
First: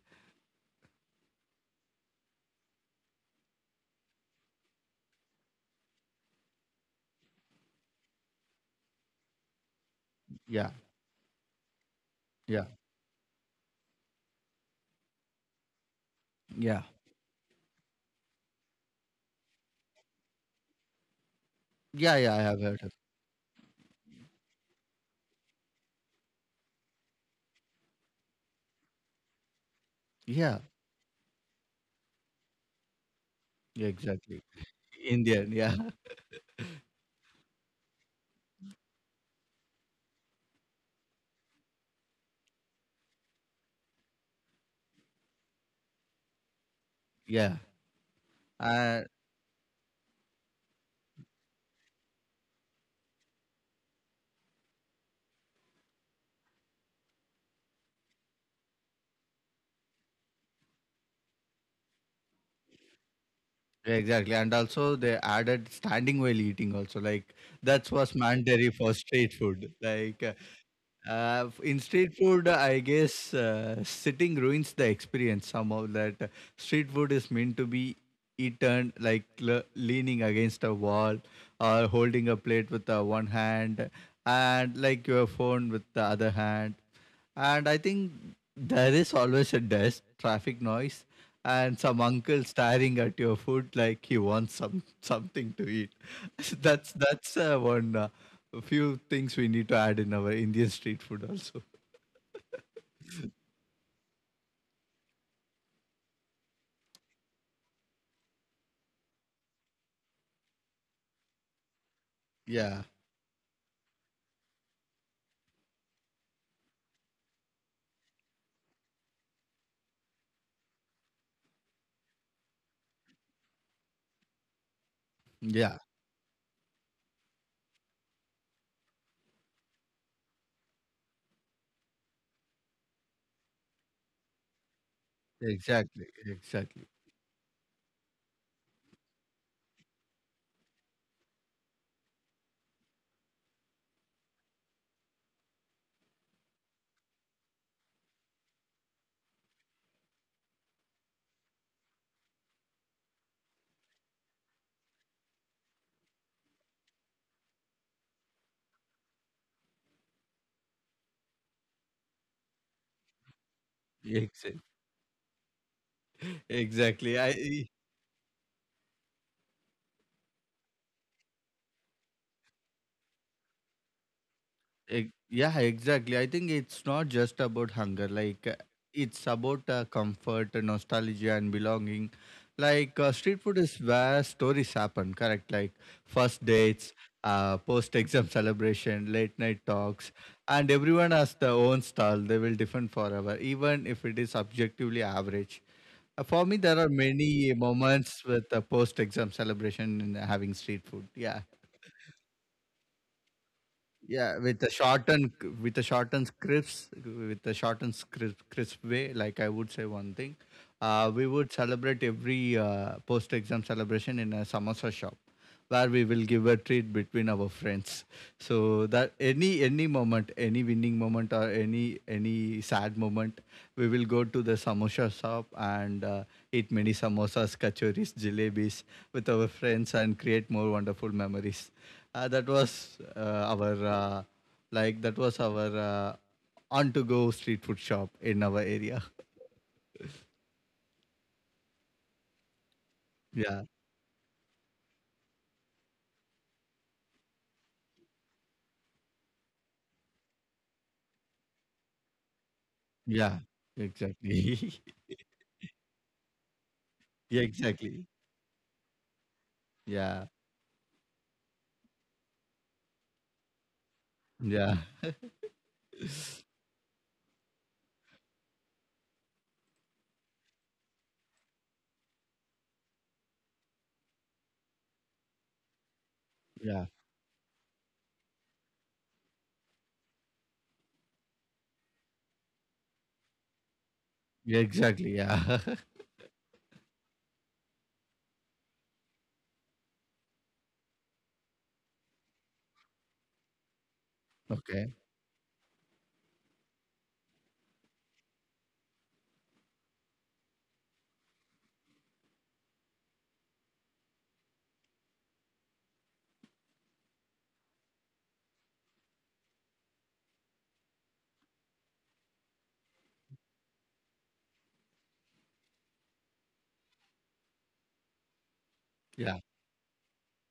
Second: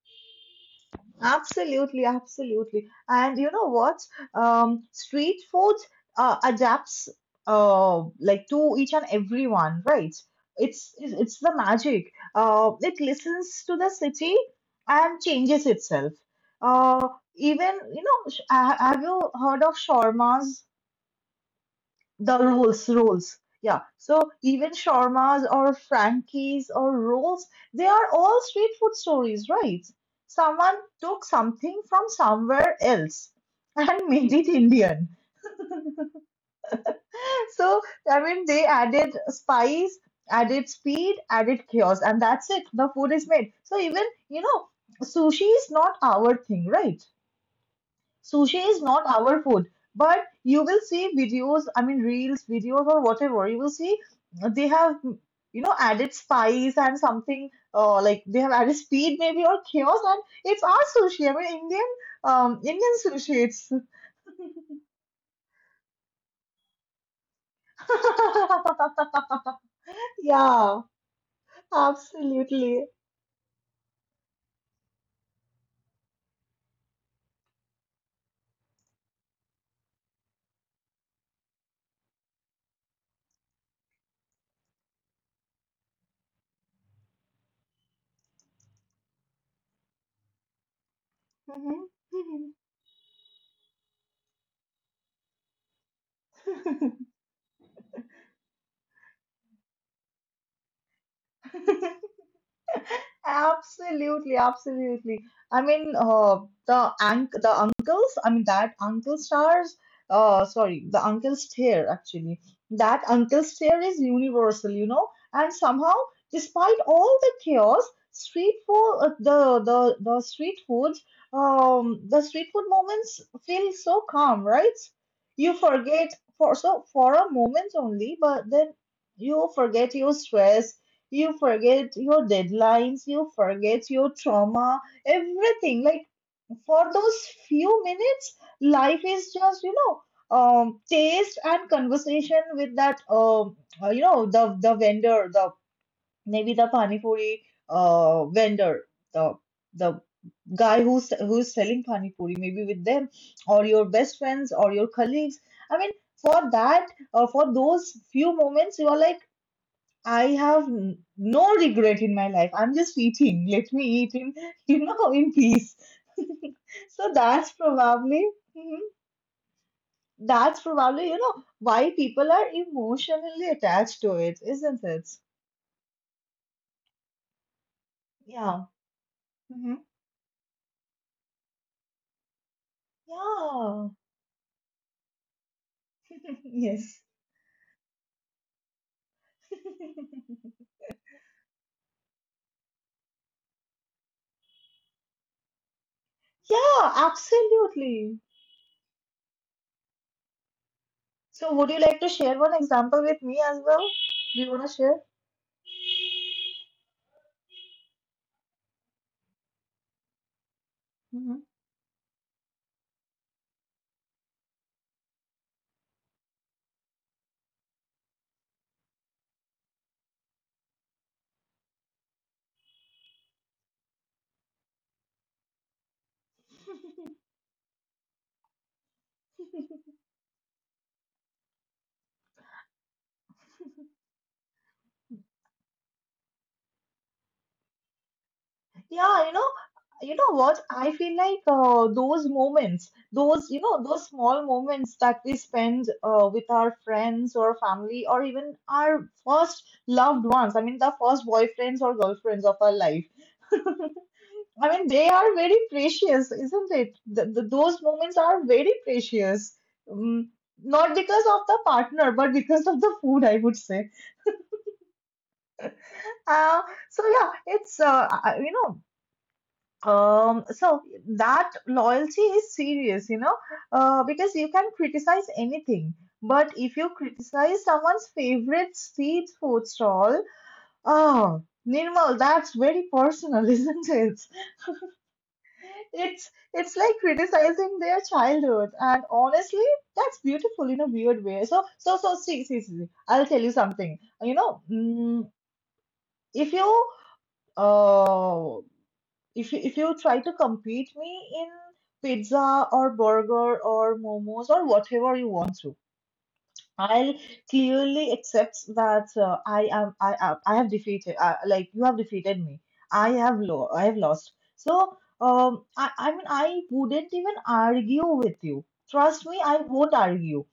Absolutely, absolutely. And you know what? Street food adapts like to each and everyone, right? Yeah, It's the magic. yeah, It listens to the city and changes itself. yeah, Uh, even you know, sh- ha- Have you heard of shawarmas? yeah, yeah, The I have heard rolls, of. rolls. Yeah. So even shawarmas or Frankie's or rolls, they are all street food stories, right? Yeah, Someone took something from somewhere else yeah, and (laughs) made exactly. it Indian. Indian, yeah. (laughs) So, they added spice, added speed, added chaos, and that's it. The food is made. You know, Sushi is not our thing, right? Yeah, Sushi is uh, not our food, but you will see videos, reels, videos, or whatever. You will see they have, added spice and something, like they have added speed maybe or chaos, and it's our sushi, Indian, Indian sushi. It's exactly, and also they added standing while eating also, like, that was mandatory for street food. (laughs) Yeah, In street food, I absolutely. guess, sitting ruins the experience somehow that street food is meant to be eaten like leaning against a wall or holding a plate with one hand and like your phone with the other hand. And I think there is always a dust, traffic noise and some uncle staring at your food like he wants something to eat. (laughs) Mhm. that's one Few things we need to add in our Indian street food also. (laughs) Absolutely, absolutely. I mean, uh, the uncles. I mean, that uncle stars. Sorry, The uncle stare. Actually, Yeah, that uncle stare is universal, you know. And somehow, despite all the chaos, street food, the street foods, the street food moments feel so calm, right? You yeah, forget for a moment only, but then you forget your stress, you forget your deadlines, you forget your trauma, everything. exactly, Like for exactly, those few minutes, life is just, taste and conversation with that, the vendor, the maybe the pani puri, vendor, the the guy who's selling pani puri, maybe with them, or your best friends or your colleagues. I mean, for that, for those few moments, you are like, I have no regret in my life. I'm just eating. Let me eat in, exactly, (laughs) you know, in peace. (laughs) So exactly. that's I probably, mhm, that's probably, you know, why people are emotionally attached to it, isn't it? Yeah, exactly. I think it's not just about hunger. Yeah. It's about Hmm. Comfort, nostalgia, and belonging. Street food is Yeah. where stories happen. Correct. Like first (laughs) dates, Yes. Post-exam celebration, late night talks, (laughs) and everyone has their own style. They will different forever, even if it is objectively average. For me, there are Yeah, many absolutely. moments with post-exam celebration and having street food. Yeah. So would you like to share one example with me as well? Yeah, Do you with want the to share? shortened, with the shortened scripts, with the shortened crisp way, like I would say one thing, we Mm-hmm. would celebrate every post exam celebration in a samosa shop, where we will give a treat between our friends. So that any moment, any winning moment or any sad moment, we will go to the samosa shop and eat many samosas, kachoris, jalebis with our friends and create more wonderful memories. Uh, that was uh, our uh, that was our on to go street food shop in our area. Yeah, you know what? I feel like those moments, those, you Yeah, know, those small moments that we spend with our friends or family or even our first loved ones, I mean, the first boyfriends or girlfriends of our life. yeah, (laughs) I exactly. mean, they are very precious, isn't it? Th (laughs) Yeah, th Those exactly. moments are very precious. Yeah, Um, Not because of the partner, but because of the food, I would say. (laughs) yeah, Uh, so yeah, it's I- you know. So that loyalty is serious, you know, because you can criticize anything, but if yeah, you criticize someone's favorite street food stall, oh, Nirmal, that's very personal, (laughs) isn't it? yeah, exactly. Yeah. It's like criticizing their childhood, and honestly, that's beautiful in a weird way. So see, I'll tell you something. You (laughs) know, Okay. mm, if you uh if you try to compete me in pizza or burger or momos or whatever you want to, I'll clearly accept that I am I am I have defeated like you have defeated me, I have I have lost. I wouldn't even argue with you, trust me, Yeah. I won't argue.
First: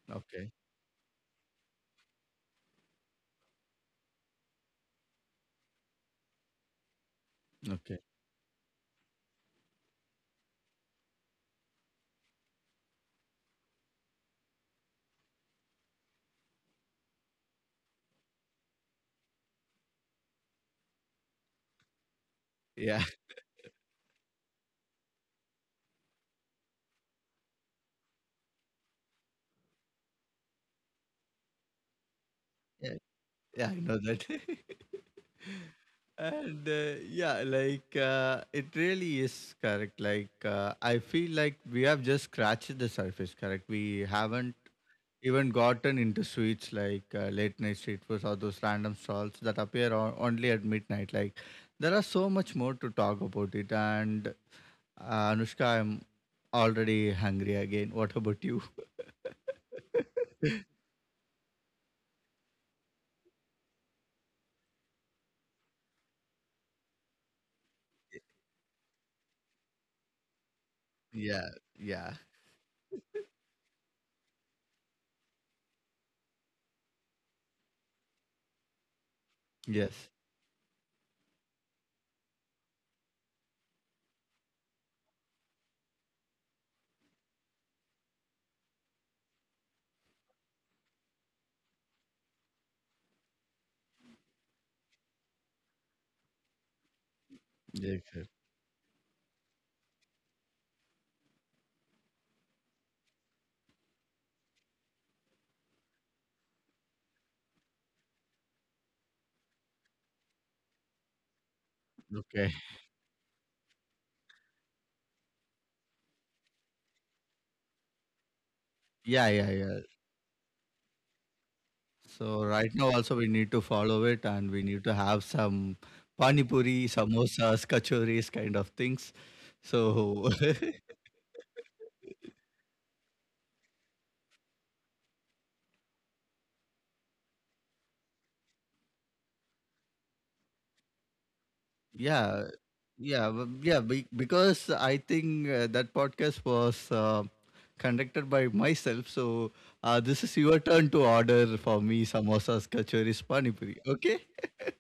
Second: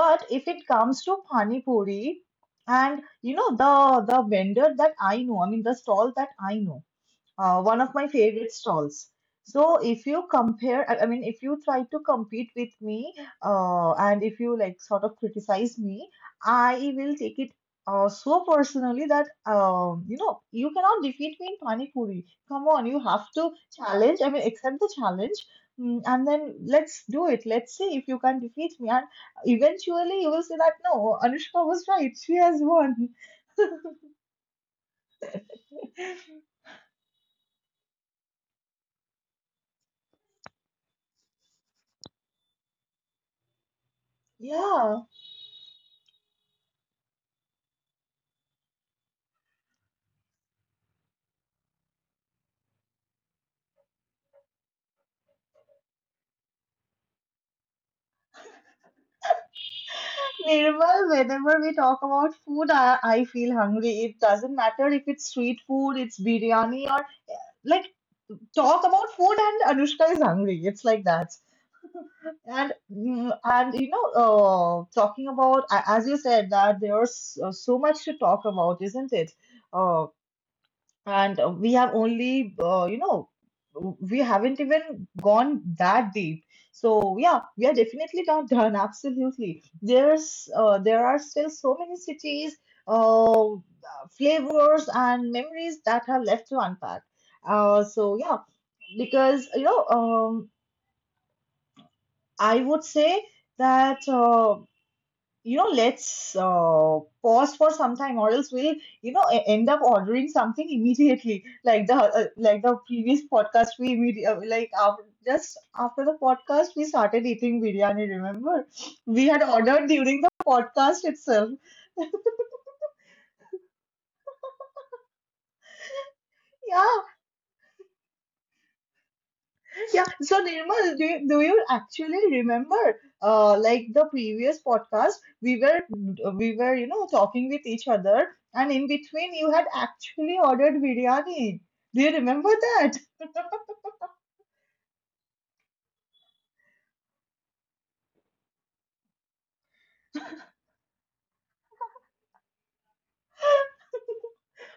But if Okay. it comes to pani puri and you know the vendor that I know, I mean the stall that I know, one of Okay. my favorite stalls. So if you compare, I mean, if you try to compete with me, and if you like sort of criticize me, I will take it so personally that you know, you cannot defeat me in pani puri. Come on, you Yeah. have to challenge. I mean, accept the challenge, mm, and then let's do it. Let's see if you can defeat me. And eventually, you will say that no, Anushka was right. She has Yeah. won. (laughs) Yeah. I know that. (laughs) and Yeah, like it really is correct. I feel like we have just scratched the surface. Correct. We haven't Yeah. even gotten into sweets like late night street foods or those random stalls that appear on, only at midnight. Like there are so much more to talk about it. And Anushka, I'm already hungry again. What about you? (laughs) Nirmal, whenever we talk about food, I feel hungry. It doesn't matter if it's street food, it's biryani, or like, talk about food and Anushka is hungry. It's like that. Yeah, yeah, And mm, and you know, talking about as you said, that there's so much to talk about, isn't it? Uh, yes, and We have only, we haven't even gone that deep. So yeah, we are definitely not done. (laughs) Absolutely, there's there are still so many cities, uh, flavors and memories that are left to unpack. Uh, yes. so Yes. yeah, because you know, I would say that. You know, let's pause for some time, or else we'll, you know, end up ordering something immediately, like the Okay. Previous podcast we like after, just after the podcast we started eating biryani, remember, we Yeah, had yeah, yeah. ordered during the podcast itself. (laughs) So right now also we need to follow it and we need to have some pani puri, Yeah. samosas, kachoris kind of things. Yeah. So So Nirmal, (laughs) do you actually remember, like the previous podcast, we were we were, you know, talking with each other, and in between you had actually ordered biryani. Do you Yeah, remember that? yeah, yeah. (laughs) Because I think that podcast was conducted by myself, so this is your turn to order for me samosas, kachoris, pani puri. Okay?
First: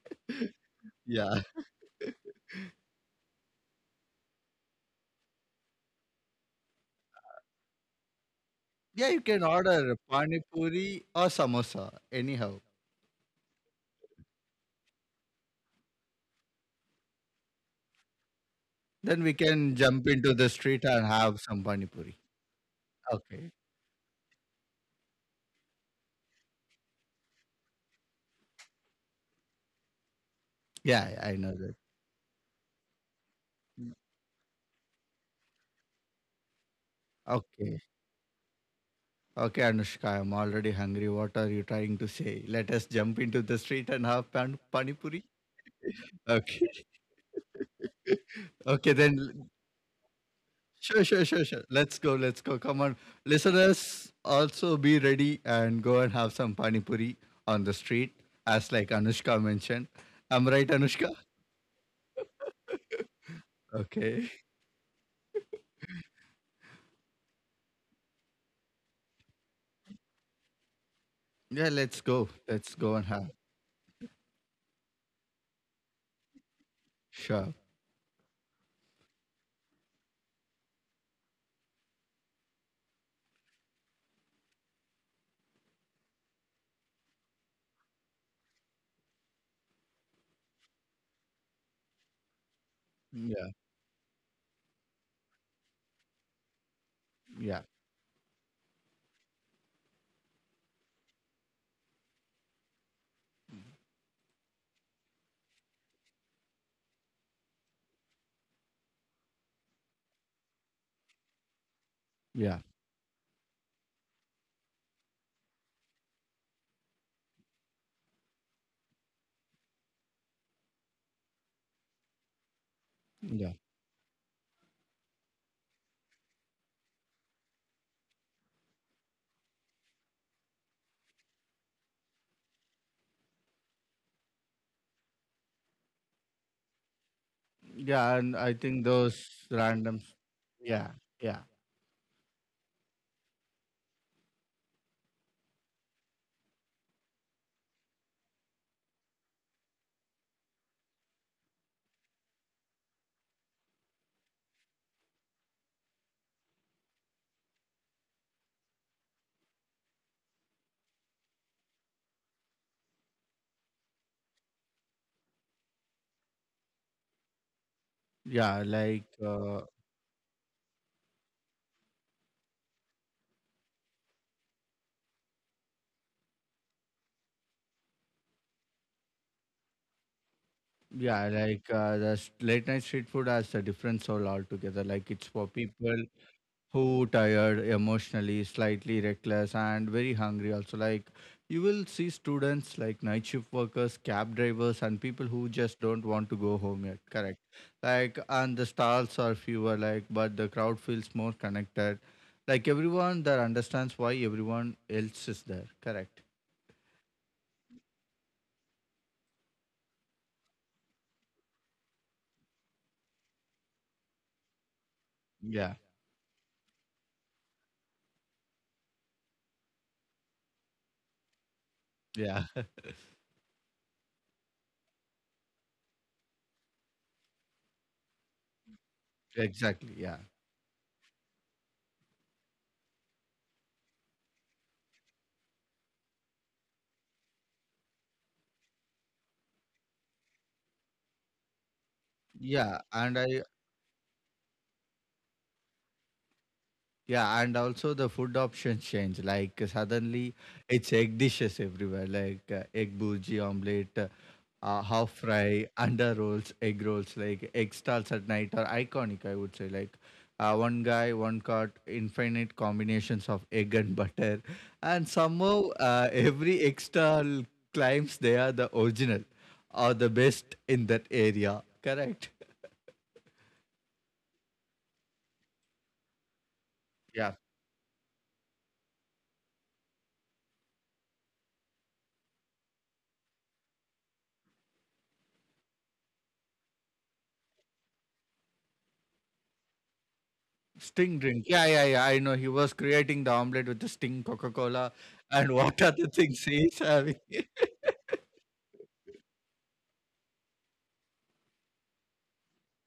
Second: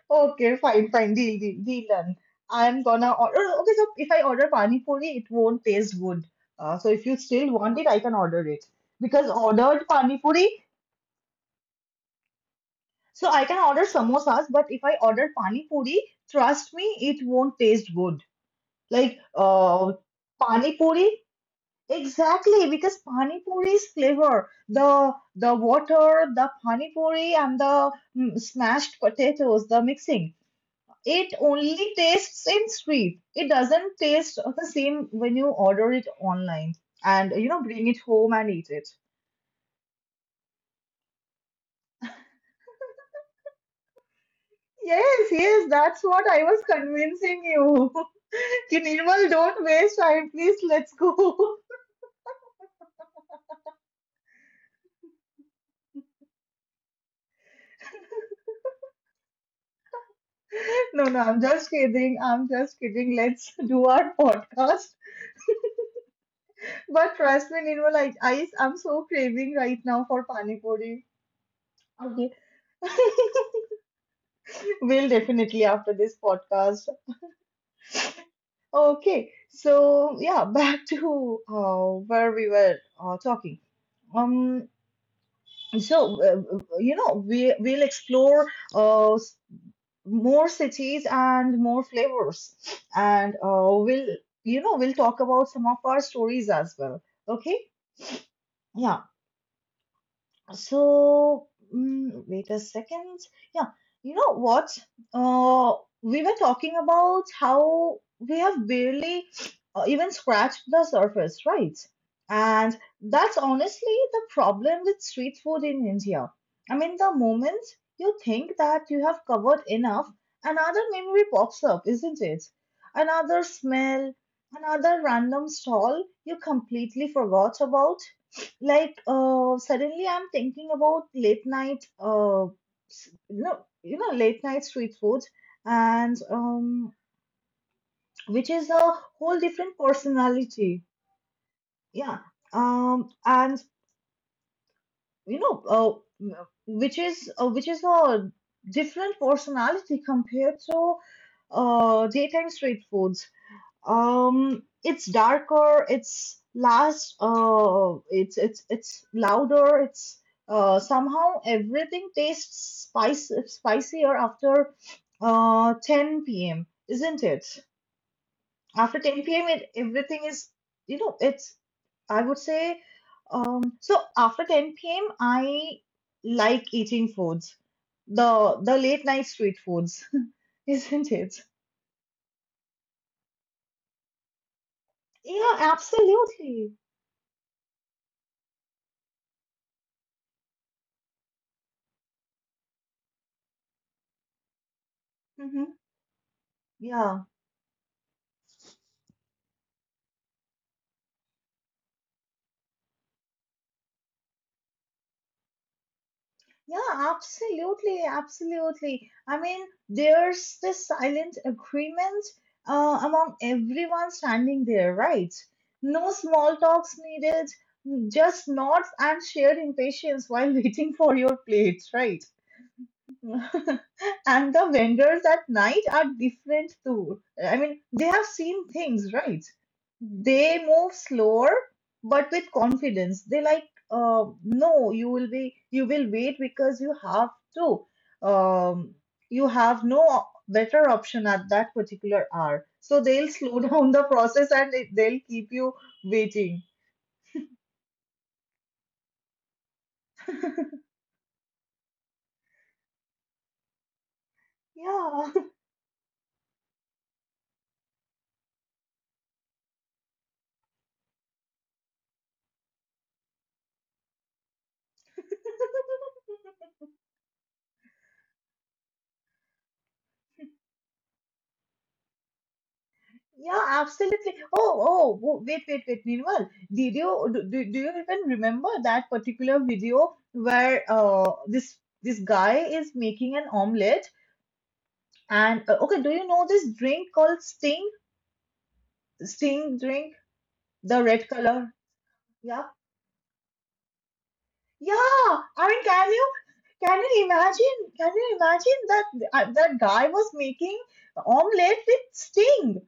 Okay, fine, fine. Deal, Yeah, deal, deal done. I'm gonna order. Okay, so if I order pani puri, it won't taste good. So if you still want it, I can order it yeah. You because can ordered order pani pani puri. puri or samosa, anyhow. So I can order samosas, but if I order pani puri, trust me, it won't taste good. Like Then we can uh, jump into the Pani street and puri, have some pani puri. exactly, because pani Okay. puri's flavor, the water, the pani puri, and the mm, smashed potatoes, the mixing, Yeah, I it know that. only tastes in street. It doesn't taste the same when you order it online and you know Okay. bring it home and eat it. Okay, Anushka, I'm already hungry. What are you trying to say? Let us jump into the street and have pani puri. Yes, yes, that's what I was Okay. convincing you. (laughs) Ki, Okay, Nirmal, then don't waste time, please. Let's sure, sure, sure, go. sure. (laughs) Let's go, let's go. Come on, listeners, also be ready and go and have some pani puri on the street, as like Anushka mentioned. I'm right, No, Anushka. no, I'm just kidding. I'm just kidding. Let's do our Okay. podcast. But trust me, Nirmal, I'm so craving right now for pani puri. Yeah, let's go. Okay. Let's go and have. (laughs) We'll definitely after this podcast. Sure. Okay, so yeah, back to where we were talking. Um, you know, we'll explore uh, more cities and more flavors, and Yeah, we'll, you know, we'll talk about some of our stories as well. Okay. yeah, Yeah. So, mm, wait a second. Yeah, you know what? Uh, we were talking about how we have barely even scratched the surface, right? yeah, And that's honestly the problem with street food in India. I mean, the moment you think that you have covered enough, another memory pops up, isn't it? Another yeah, smell, another random stall you completely forgot about. Suddenly I'm thinking about late night, s- no you know, late night street food, and yeah. And which I is think a those whole different random. personality. Yeah, yeah, Yeah. And you know which is Which is a different personality compared to daytime street food. It's darker, it's last, it's it's louder, it's somehow everything tastes spice spicier after 10 p.m., isn't it? yeah. After 10 p.m., it everything is, you know, it's, I would say, so after 10 p.m., I like eating foods, the late night street foods, (laughs) isn't Yeah, it? like late night street food has a different soul altogether. Like it's for Yeah, people absolutely. who tired emotionally, slightly reckless and very hungry also. Like you will see students like night shift workers, cab drivers and people who Mm-hmm. just don't want to go home yet, Yeah. correct? Like and the stalls are fewer, like but the crowd feels more connected, like everyone that understands why everyone else is there, correct? Yeah, absolutely, absolutely. I mean, there's this silent agreement among everyone standing there, right? Yeah, No small talks needed, just nods and shared impatience while (laughs) waiting for your plate, right? yeah. (laughs) And the vendors at night are different too. I mean, they have seen things, (laughs) right? Exactly, yeah, They move slower, but with confidence. They like, no, you will be, you will wait because you have to. Um, you have no better option at that particular hour. yeah. So and they'll I slow (laughs) down the process and they'll keep you waiting. Yeah, and also the food options change. Suddenly, it's egg dishes everywhere, like egg bhurji, omelette, half Yeah. fry, (laughs) under rolls, egg rolls. Like egg stalls at night are iconic. I would say like one guy, one cart, infinite combinations of egg and (laughs) butter, and somehow (laughs) every egg stall claims they are the original or the best in that area. Correct? Yeah, absolutely. Oh, oh, wait, wait, wait. Meanwhile, did you Yeah. Do you even remember that particular video where this this guy is making an omelette, and okay, do you know this drink called Sting? Sting drink, the red Sting drink. color. Yeah, yeah, yeah. I know. He Yeah, was creating the omelette with the Sting Coca Cola yeah. and (laughs) I mean, what other things he's can having. you imagine? Can you imagine that that guy was making omelette with Sting?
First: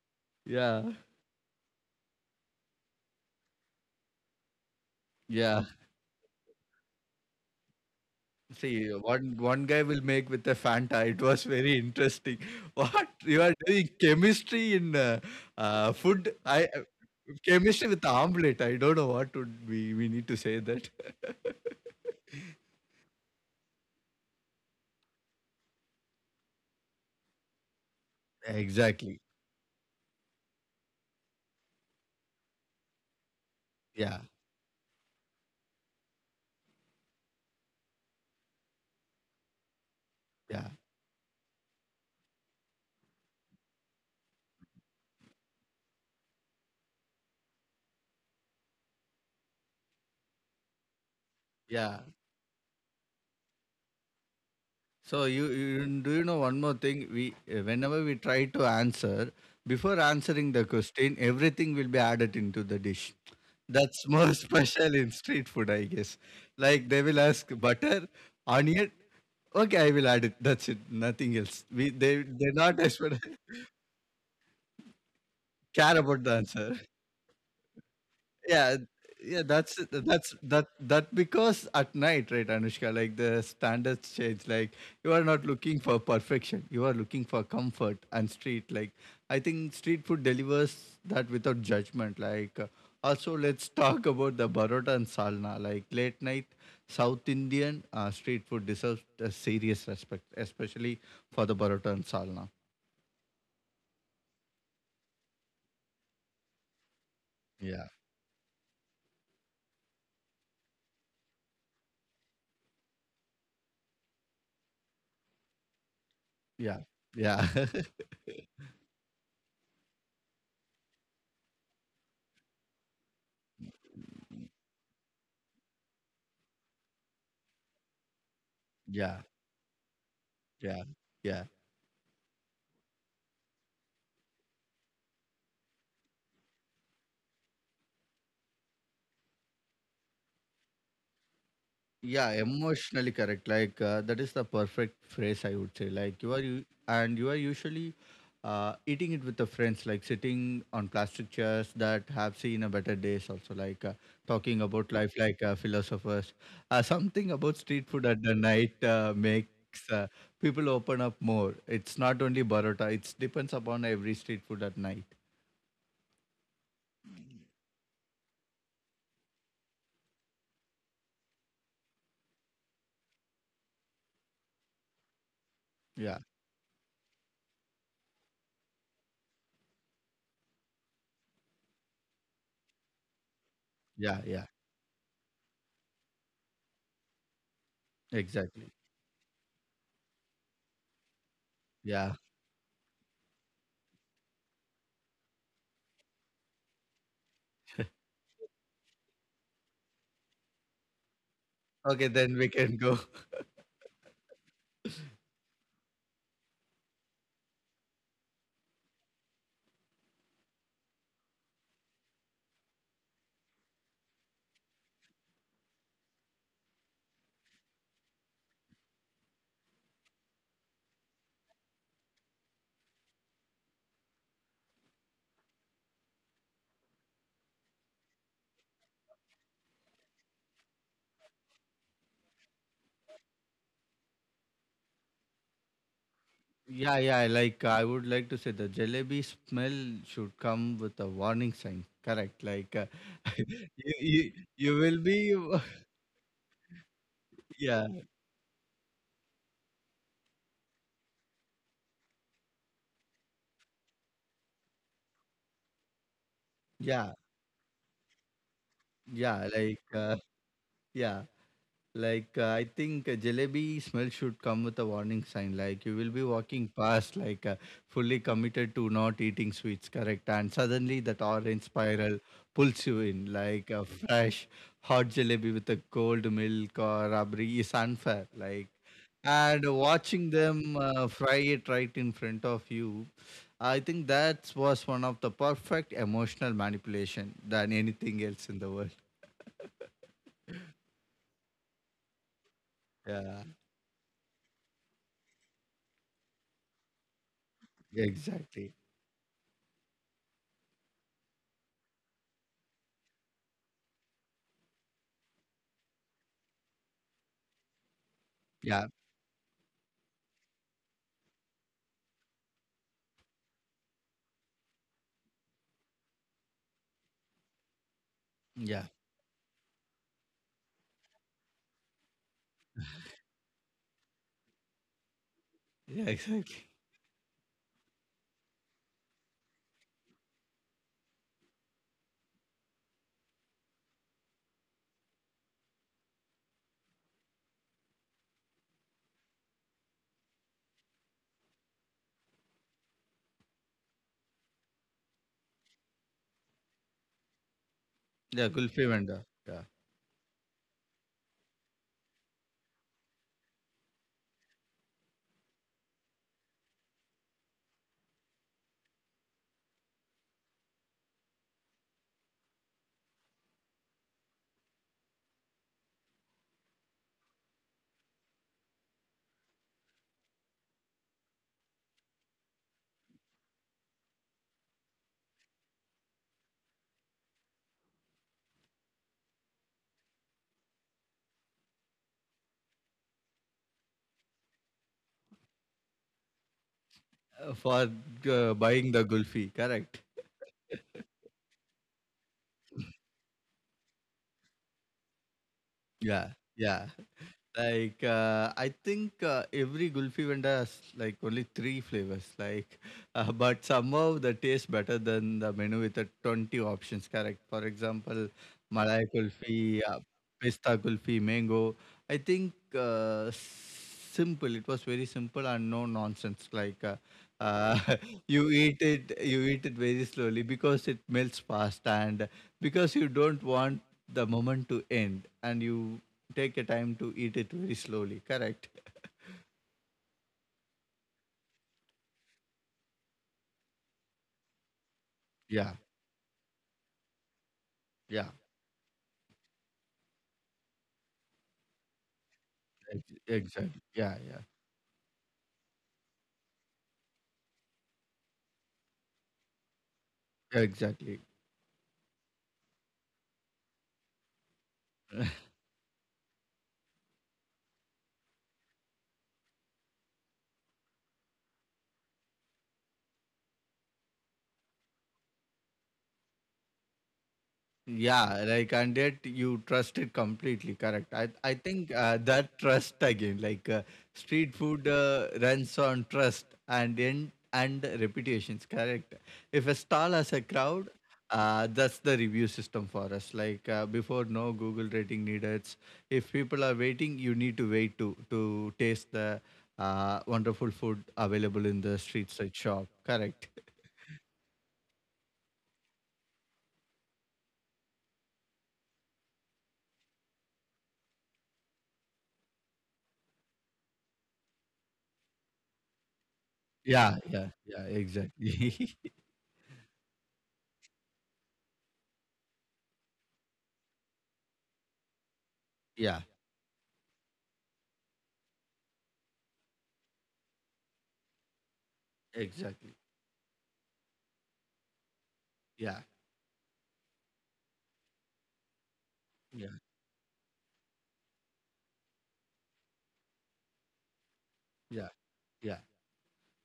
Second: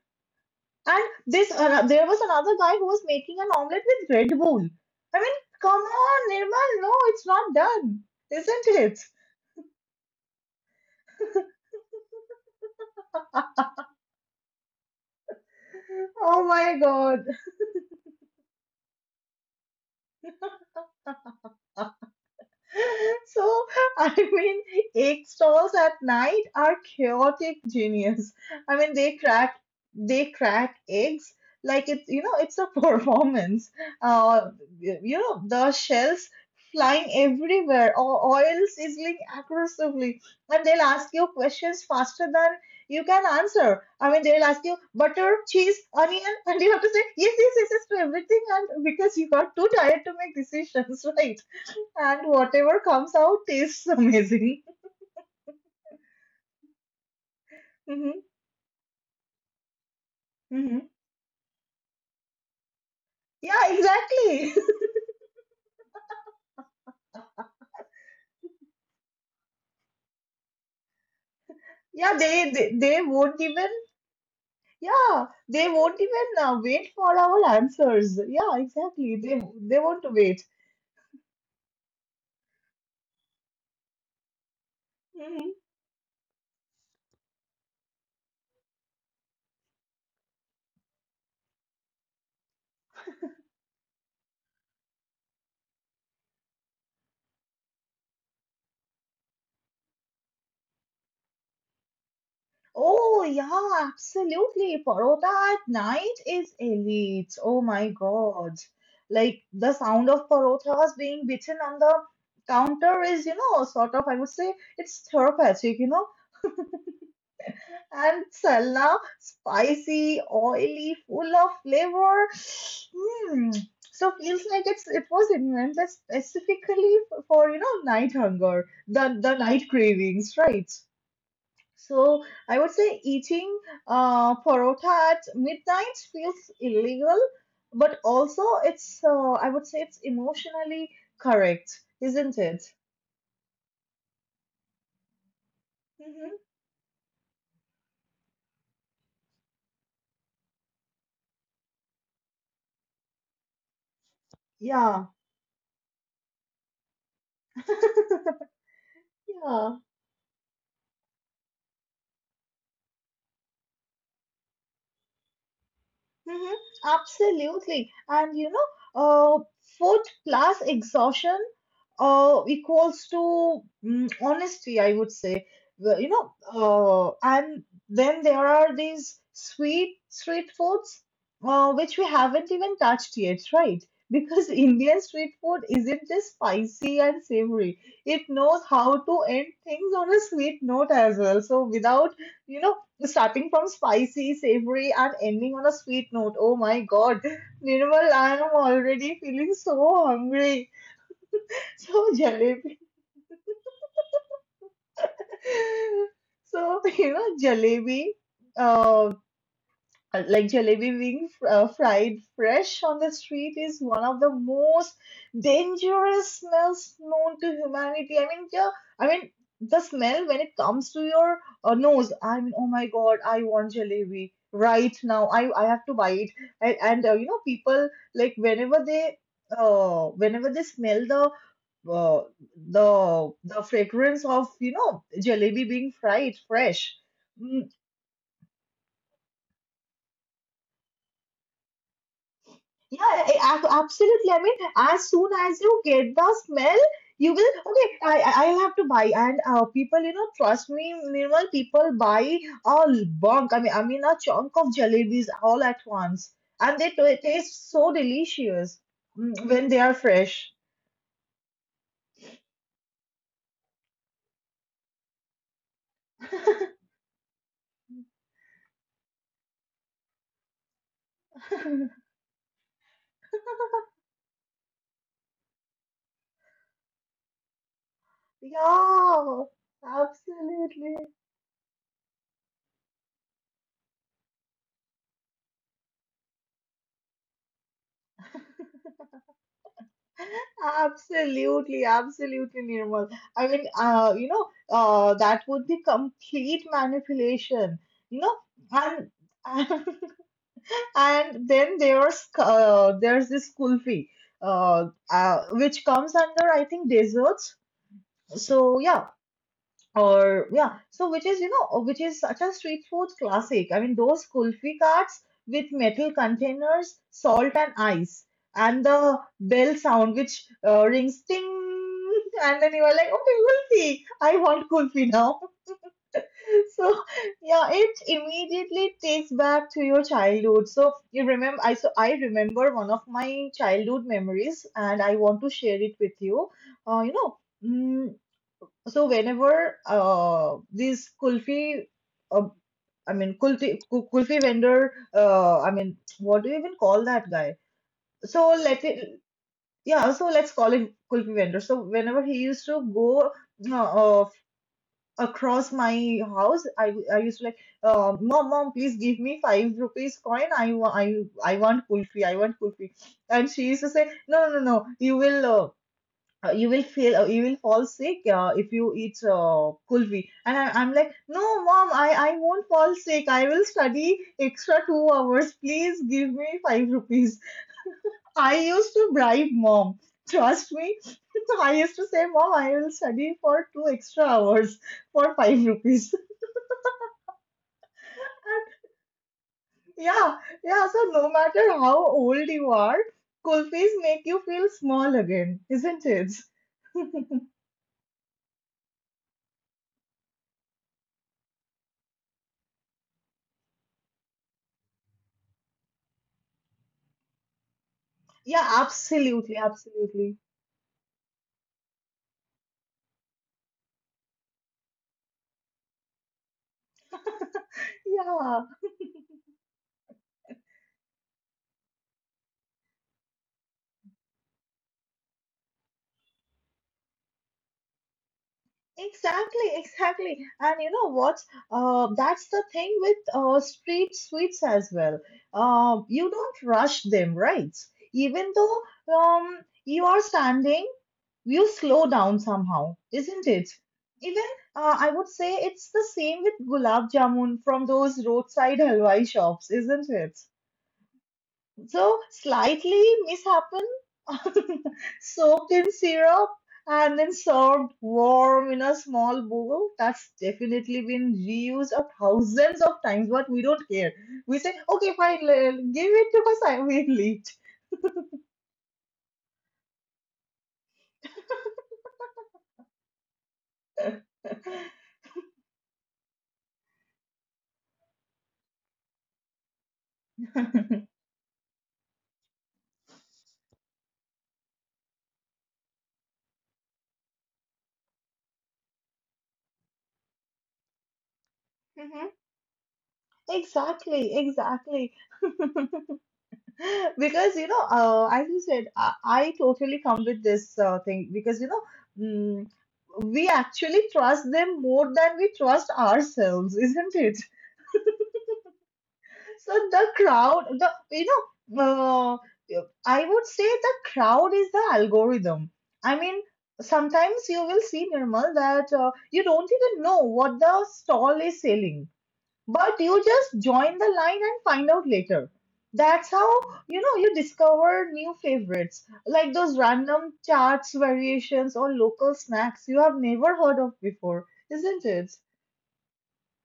(laughs) Yeah. And this, there was another guy who was making an omelette with Red Bull. I mean, Yeah. come on, Nirmal, no, it's not done, isn't See, it? one one guy will make with a Fanta. It was very interesting. (laughs) What you are doing, chemistry in food? Oh I my God. Chemistry with the omelette. I don't know what would we need to say that. (laughs) (laughs) So, I mean, egg stalls at night are chaotic genius. I mean, Exactly. They crack eggs like it's, you know, it's a (laughs) performance. Yeah. Uh, you know, the shells flying everywhere, or oil sizzling aggressively, and Yeah. they'll ask you questions faster than you can answer. I mean, they'll ask you butter, cheese, onion, and you have to say yes, yes, yes, yes to everything, and because you got too tired to make decisions, (laughs) right? Yeah. And whatever comes out tastes amazing. So you do you know one more thing? We (laughs) Whenever Hmm. we try to answer, before answering the Hmm. question, everything will be added into the dish. Yeah, That's more (laughs) exactly. special in street food, I guess. Like they will ask butter, onion. Okay, I will add it. That's it. Nothing else. We (laughs) Yeah, they not they expect won't even, yeah, they (laughs) won't care even about the answer. wait for our answers. Yeah, Yeah, exactly. Yeah, They won't wait. That because at night, right, Anushka, like the standards change. Like you are not Hmm. looking for perfection, you are looking for comfort and street. Like I think street food delivers that without judgment. Also, let's (laughs) talk about the barota and salna. Like late night South Indian street food deserves a serious respect, especially for the barota and salna. Oh yeah, absolutely. Parota at night is elite. Oh Yeah, my god, like the sound of parotas being beaten on the counter is sort of I would say it's therapeutic. Yeah, yeah. And salna, spicy, oily, full of flavor. Hmm. So feels like it was invented specifically for night hunger, the (laughs) the night cravings, right? Yeah, yeah. So I would say eating parota at midnight feels illegal, but also it's I would say it's emotionally correct, Yeah, isn't it? emotionally correct. That is the perfect phrase I would say. Like you Hmm. are you and you are usually eating it with the friends, like sitting on plastic chairs that have seen a better days. Also, talking about Yeah, life, like philosophers. Something about street food at the night yeah. makes people open up more. It's not only Barotta. It depends upon every street food at night. Mhm, absolutely. And uh, food plus exhaustion equals to honesty, I would say. Well, Yeah, and then there are these sweet street foods which we haven't even touched yet, right? yeah, yeah. Because (laughs) Indian street food isn't just spicy and savory. It knows Exactly. how to end things on a sweet note as well. So, without, Yeah. you know, starting from spicy, savory, and ending on a sweet note. Oh my god, Nirmal, I am already feeling so hungry. So, Okay, then we can jalebi. go. (laughs) So, you know, jalebi. Uh, like jalebi wings fried fresh on the street is one of the most dangerous smells known to humanity. I mean, yeah, I mean the smell when it comes to your nose. I mean, oh my God, I want jalebi right now. I have to buy it. And you know, people like whenever they smell the uh, the fragrance of you know jalebi being fried Yeah, fresh. yeah. Like Mm. I would like to say, the jalebi smell should come with a warning sign. Correct. Yeah, (laughs) I- you, I- absolutely. I mean, you will as be. soon as (laughs) you get the smell, you will Yeah, okay. I'll have to buy, and people, you know, trust me, Nirmal, people buy a bunk. I mean, a chunk of jalebis all at once, and they yeah, t- taste so delicious yeah. when they are fresh. Yeah. Like, I think jalebi smell should come with a warning sign. Like, you will be walking (laughs) past, like, fully committed to not eating sweets, correct? And suddenly that orange spiral pulls you in, like a fresh hot jalebi with a cold milk or rabri is unfair. Like, Yeah, and watching them absolutely. Fry it right in front of you, I think that was one of the perfect emotional manipulation than anything else in the world. Absolutely, absolutely, Nirmal. Yeah, I mean, that would be complete manipulation, you know. exactly. And (laughs) And then there's this kulfi, uh, which comes under I think desserts. So Yeah, yeah, yeah, so which is which is such a street food classic. I mean those kulfi carts with metal containers, salt and ice, yeah. and the bell sound which rings ting, and then you are like, okay, kulfi, I want kulfi now. (laughs) Yeah, exactly. So yeah, it immediately takes back to your childhood. So you remember, I remember one of my childhood memories, and I want to share it with you. Uh, you know. mm, so whenever these kulfi, uh, kulfi vendor, I mean what do you even call that guy? Yeah, So let Gulfi it, vendor. Yeah. yeah. So let's call him kulfi vendor. So whenever he used to go uh, uh, across my house, I used to like, mom, mom, please give me 5 rupees coin. I want kulfi. I want kulfi. And she used to say, no, no, no, no. You will. You will feel, you will fall sick if you eat kulfi. And I'm like, no mom, I won't fall sick, I will study extra 2 hours, please give me five rupees. I used to bribe mom, trust me. (laughs) So I used to say, mom, I will study for 2 extra hours for 5 rupees. For buying the gulfi, (laughs) correct? Yeah, yeah, so no matter how old you are, kulfis make you feel small again, isn't Yeah. it? Yeah. Like, I think every gulfi vendor has like only three flavors, like, (laughs) but somehow the taste better than the menu with the 20 options, correct? For example, Yeah, Malai absolutely, kulfi, absolutely. pista kulfi, mango. I think simple, it was very simple and no nonsense. Uh, Yeah. (laughs) You eat it very slowly because it melts fast and because you don't want the moment to end and you take a time to eat it very slowly, correct? Exactly, exactly. And you know what? That's the thing with street sweets as well. Yeah, You don't rush them, right? yeah, Even though um, you are standing, you slow down somehow, isn't it? exactly. Yeah, yeah, Even, I would say it's the same with gulab jamun from those roadside halwai shops, isn't it? exactly. So slightly mishaps (laughs) soaked in syrup and then served warm in a small bowl. That's definitely been reused a thousands of times, but we don't care. We say, okay, fine, give it to us, I will eat. Yeah, like and yet you trust it completely. Correct. I think that trust again, like street food runs on trust and in and reputations. Correct. If a stall has a crowd, (laughs) that's the review system for us. Before, no Google rating needed. If people are waiting, you need to wait to taste the wonderful food available in the Mhm. street side shop. Correct. Exactly, exactly. (laughs) Because you know, as you said, I totally come with this thing because mm, we actually trust them more than we trust ourselves, isn't Yeah. it? Yeah. Yeah. Exactly. So the crowd, know, I would say the crowd is the algorithm. I (laughs) Yeah. mean, sometimes you will see Nirmal that you don't even know what the stall is selling, Exactly. but you just join the line and find out later. Yeah, That's how you know you discover new favorites, like those yeah, random charts variations or local snacks you have never heard of before, isn't yeah, it? yeah.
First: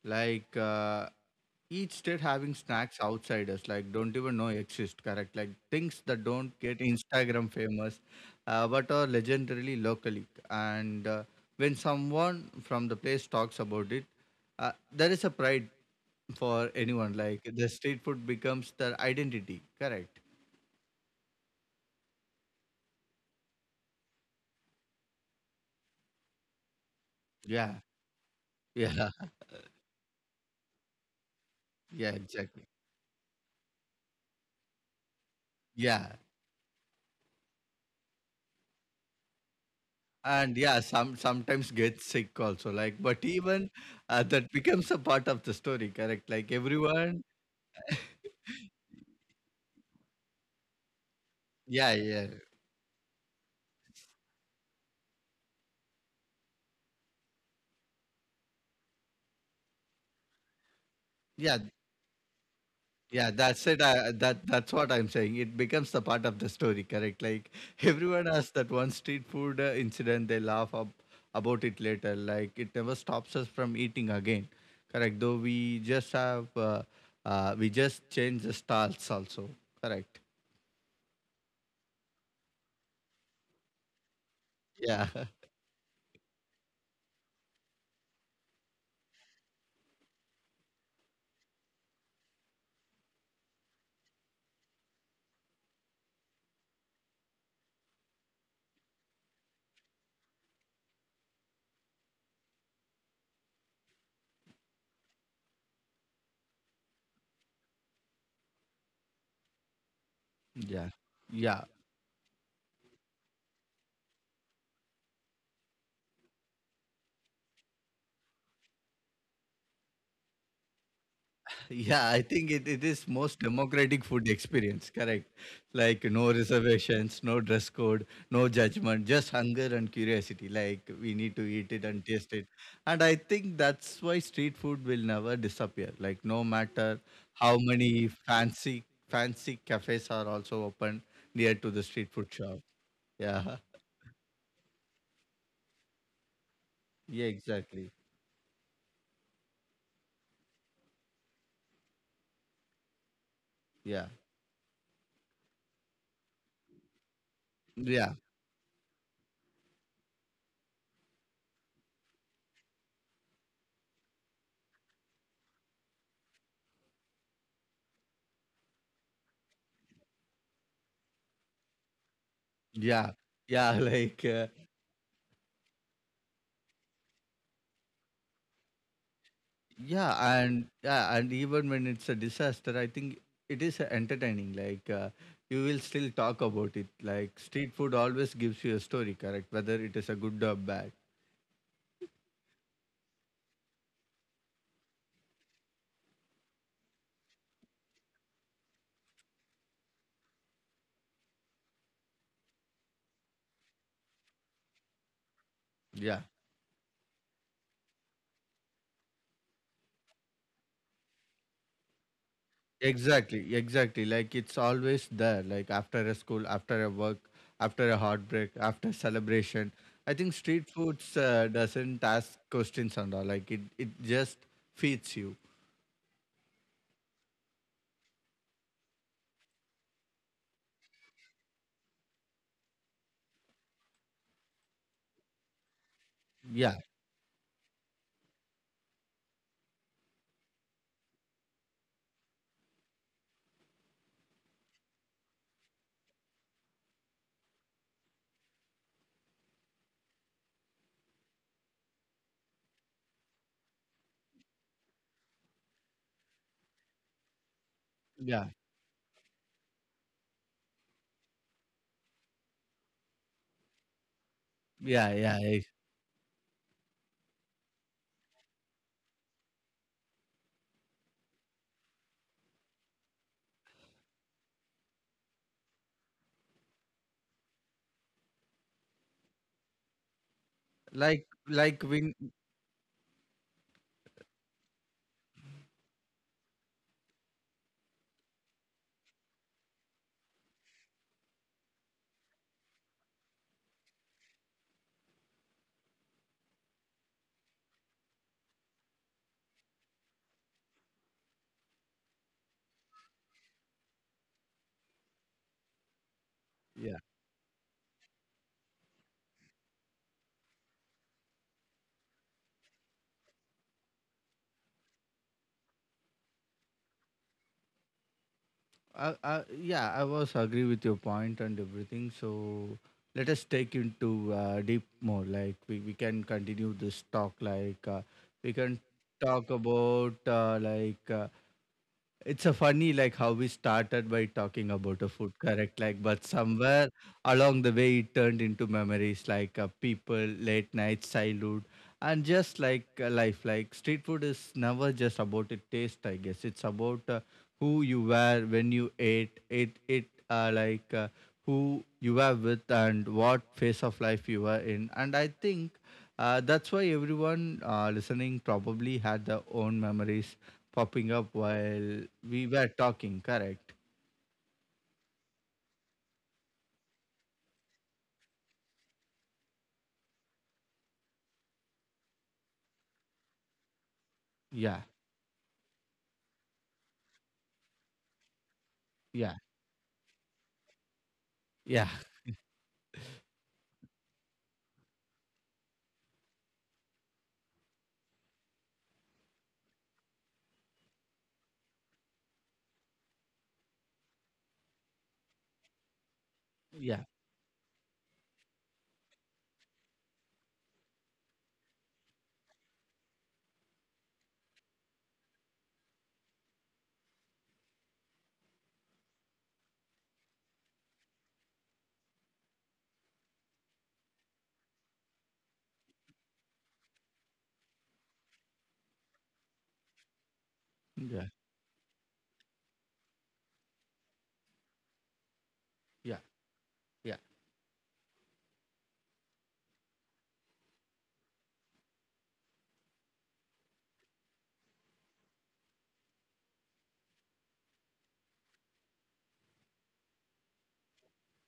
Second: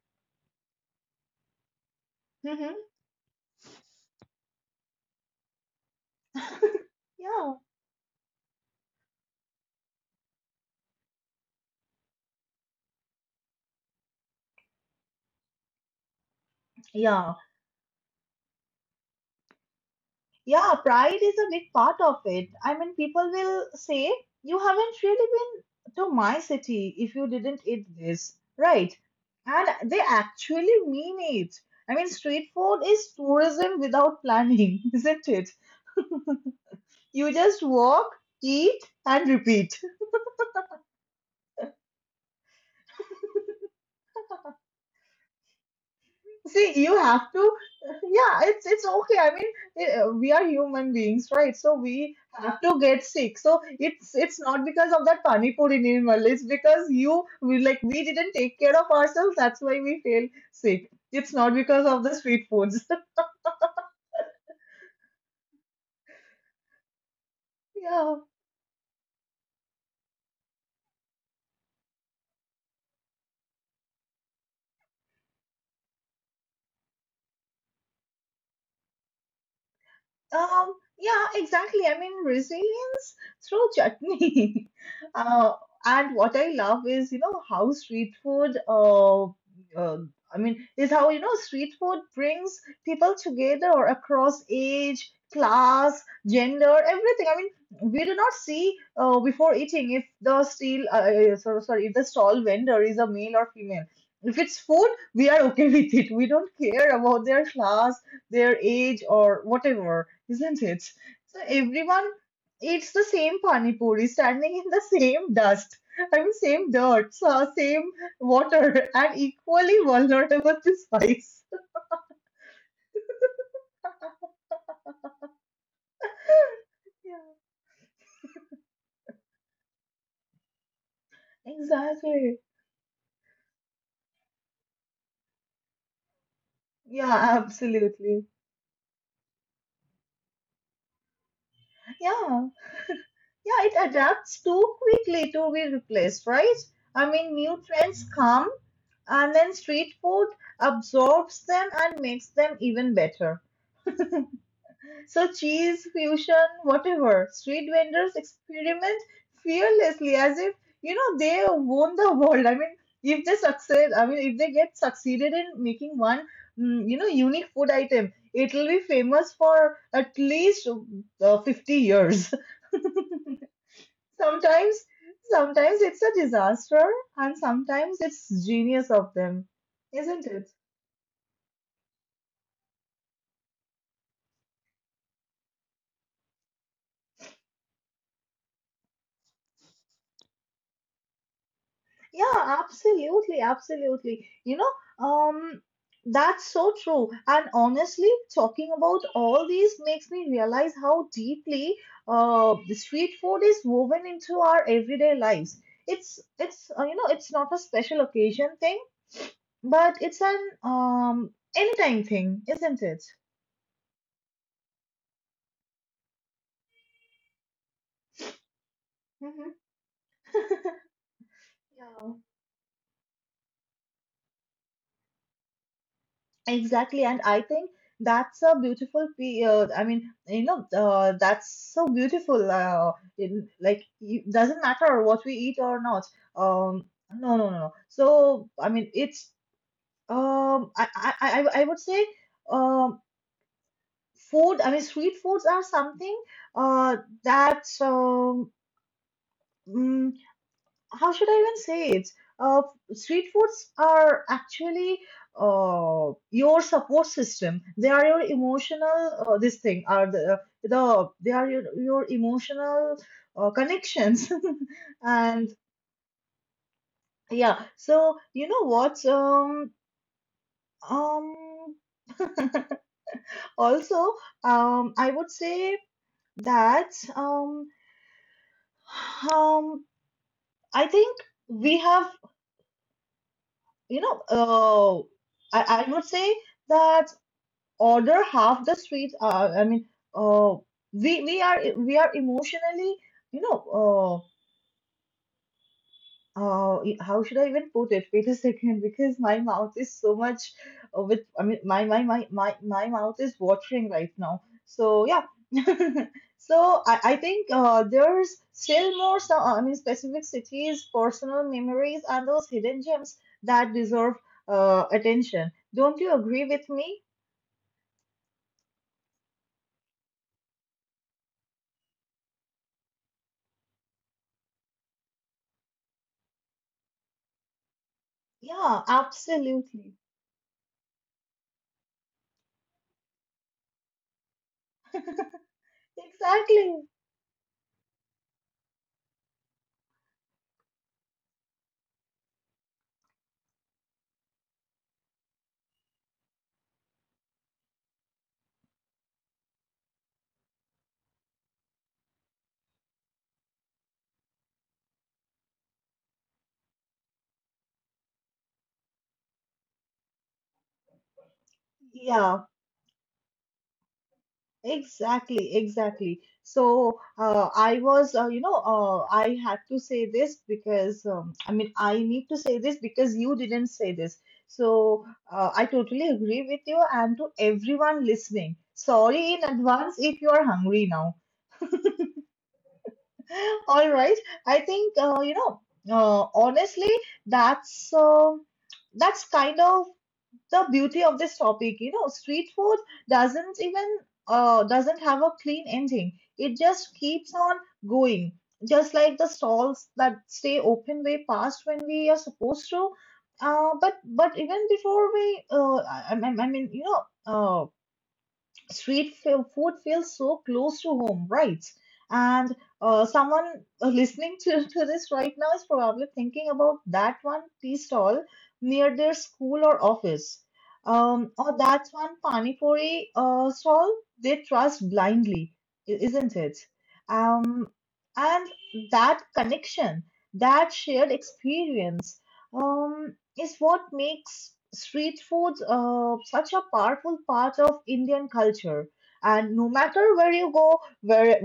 Like each state having Hmm. snacks outsiders like don't even know exist. Correct, like things that don't get (laughs) Instagram Yeah. famous, but are legendarily locally. And when someone from the place talks about it, there is a pride for anyone. Yeah. Like the street food becomes their identity. Correct. Yeah, pride is a big part of it. I mean, people will say, you haven't really been to my city if you didn't Yeah, eat this, right? yeah, (laughs) And they actually mean it. I mean, yeah. street Exactly. food is tourism without planning, (laughs) isn't it? Yeah, You just walk, eat, and repeat. and yeah, some sometimes get sick also. Like, but even that becomes a part of the story, correct? Like See, you everyone, have to, yeah, it's okay. I mean, we are human beings, right? So yeah, we yeah, have to get sick. So it's not because of that pani puri animal. It's because you we like we didn't take care of ourselves. That's why we feel sick. It's not yeah, because of the street foods. (laughs) yeah. That's it. That's what I'm saying. It becomes the part of the story, correct? Like Yeah. everyone has that one street food incident. They laugh up about it later. Like it never stops us from eating again, correct? Though we just have we just change the styles also, correct? Yeah. Exactly. I mean, Rizzy. Through chutney. (laughs) Yeah, Uh, and what I love is, you know, how street food, I mean, is how, you know, street food brings people together across age, class, gender, everything. I mean, we do not see before eating if the steel, sorry, sorry, if the stall vendor is a male or female. If it's food, we are okay (laughs) with it. We don't care about their class, their age, or whatever, isn't it? (laughs) yeah. So Yeah, everyone, it's the same pani puri standing in the same dust. I mean, same dirt, same water, and equally vulnerable to spice. yeah, I think it is most democratic food experience, correct? Like no (laughs) Yeah, reservations, no dress code, no judgment, just hunger and curiosity. Like we need to eat it and taste exactly. it. And I think that's why street food will never disappear. Like no matter Yeah, how many absolutely. fancy cafes are also open near to the street food Yeah, shop. Yeah. yeah, (laughs) it adapts too quickly to be replaced, right? I Yeah, mean, new exactly. trends come and then street food absorbs them and makes them even better. Yeah. So cheese, fusion, whatever. Street Yeah. vendors experiment fearlessly as if, you know, they won the world. I mean, if they succeed, I mean, if they get succeeded in making one, you know, unique food item, it will be famous for at least 50 years. Yeah. Yeah, (laughs) (laughs) Sometimes, sometimes it's a disaster and sometimes it's genius of them, isn't yeah, it? and yeah, and even when it's a disaster, I think it is entertaining. Like you will still talk about it. Like street food always gives you a story, correct? Whether it is a good or bad. Yeah, absolutely, absolutely. You know, that's so true. And honestly, talking about all these makes me realize how deeply the street food is woven into our everyday lives. Yeah, It's You know it's not a special occasion thing, but it's an anytime thing, isn't it? exactly, exactly. Like it's always there. Like after a school, after a work, after a heartbreak, after Hmm. celebration. I think street (laughs) foods doesn't Yeah. ask questions and all. Like it just feeds you. Exactly, and I think that's a beautiful. That's so beautiful. In, like, it doesn't matter what we eat or not. Yeah, Um, no, no, no, no. So, I mean, it's. I would say, um, food. I mean, street foods are something. Uh, that How should I even say it? Uh, Street foods are actually your support system. They are your yeah, emotional. This thing are the they are your emotional connections, (laughs) yeah, yeah. and Eh. yeah. So you know what? Um. Also, I would say that, um, um, I think Like we like have, when. you know I would say that order half the sweets. Uh, we are emotionally, you know how should I even put it, wait a second, because my mouth is so much, with I mean my my my my, my mouth is watering right now, so yeah. (laughs) So Yeah. I think there's still more. So, I mean, specific cities, personal memories, and those hidden gems that deserve attention, don't you agree with me? I, yeah, I was agree with your point and everything. So let us take into deep more. Like we can continue this talk. Like we Yeah, can talk absolutely. about it's a funny like how we started by talking about a food, correct? (laughs) Like but Exactly. somewhere along the way it turned into memories, like people, late nights, childhood, and just like life. Like street food is never just about a taste, I guess. It's about who you were when you ate it, who you were with and what phase of life you were in. And I think that's why everyone listening probably had their own memories popping up while Yeah, we were talking, correct? exactly, exactly. So, I was, you know, I had to say this because, I mean, I need to say this because you didn't say this. Yeah, So, I totally agree with you. And to everyone listening, sorry yeah, in advance if you are hungry now. yeah, (laughs) All right. I think, honestly, that's. That's kind of the beauty of this topic. You know street food doesn't even, doesn't have a clean ending, it just yeah, keeps on going, just like the stalls that stay open way past when we are supposed to. But even before we, I mean you know, uh, food feels so close to home, right? And someone listening to this right now is probably thinking about that one tea stall near their school or office, yeah, or that one panipuri stall they trust blindly, yeah, isn't it? yeah. Um, and that connection, that shared experience Um, is what makes street foods such a powerful part of Indian culture. And no matter where you go, where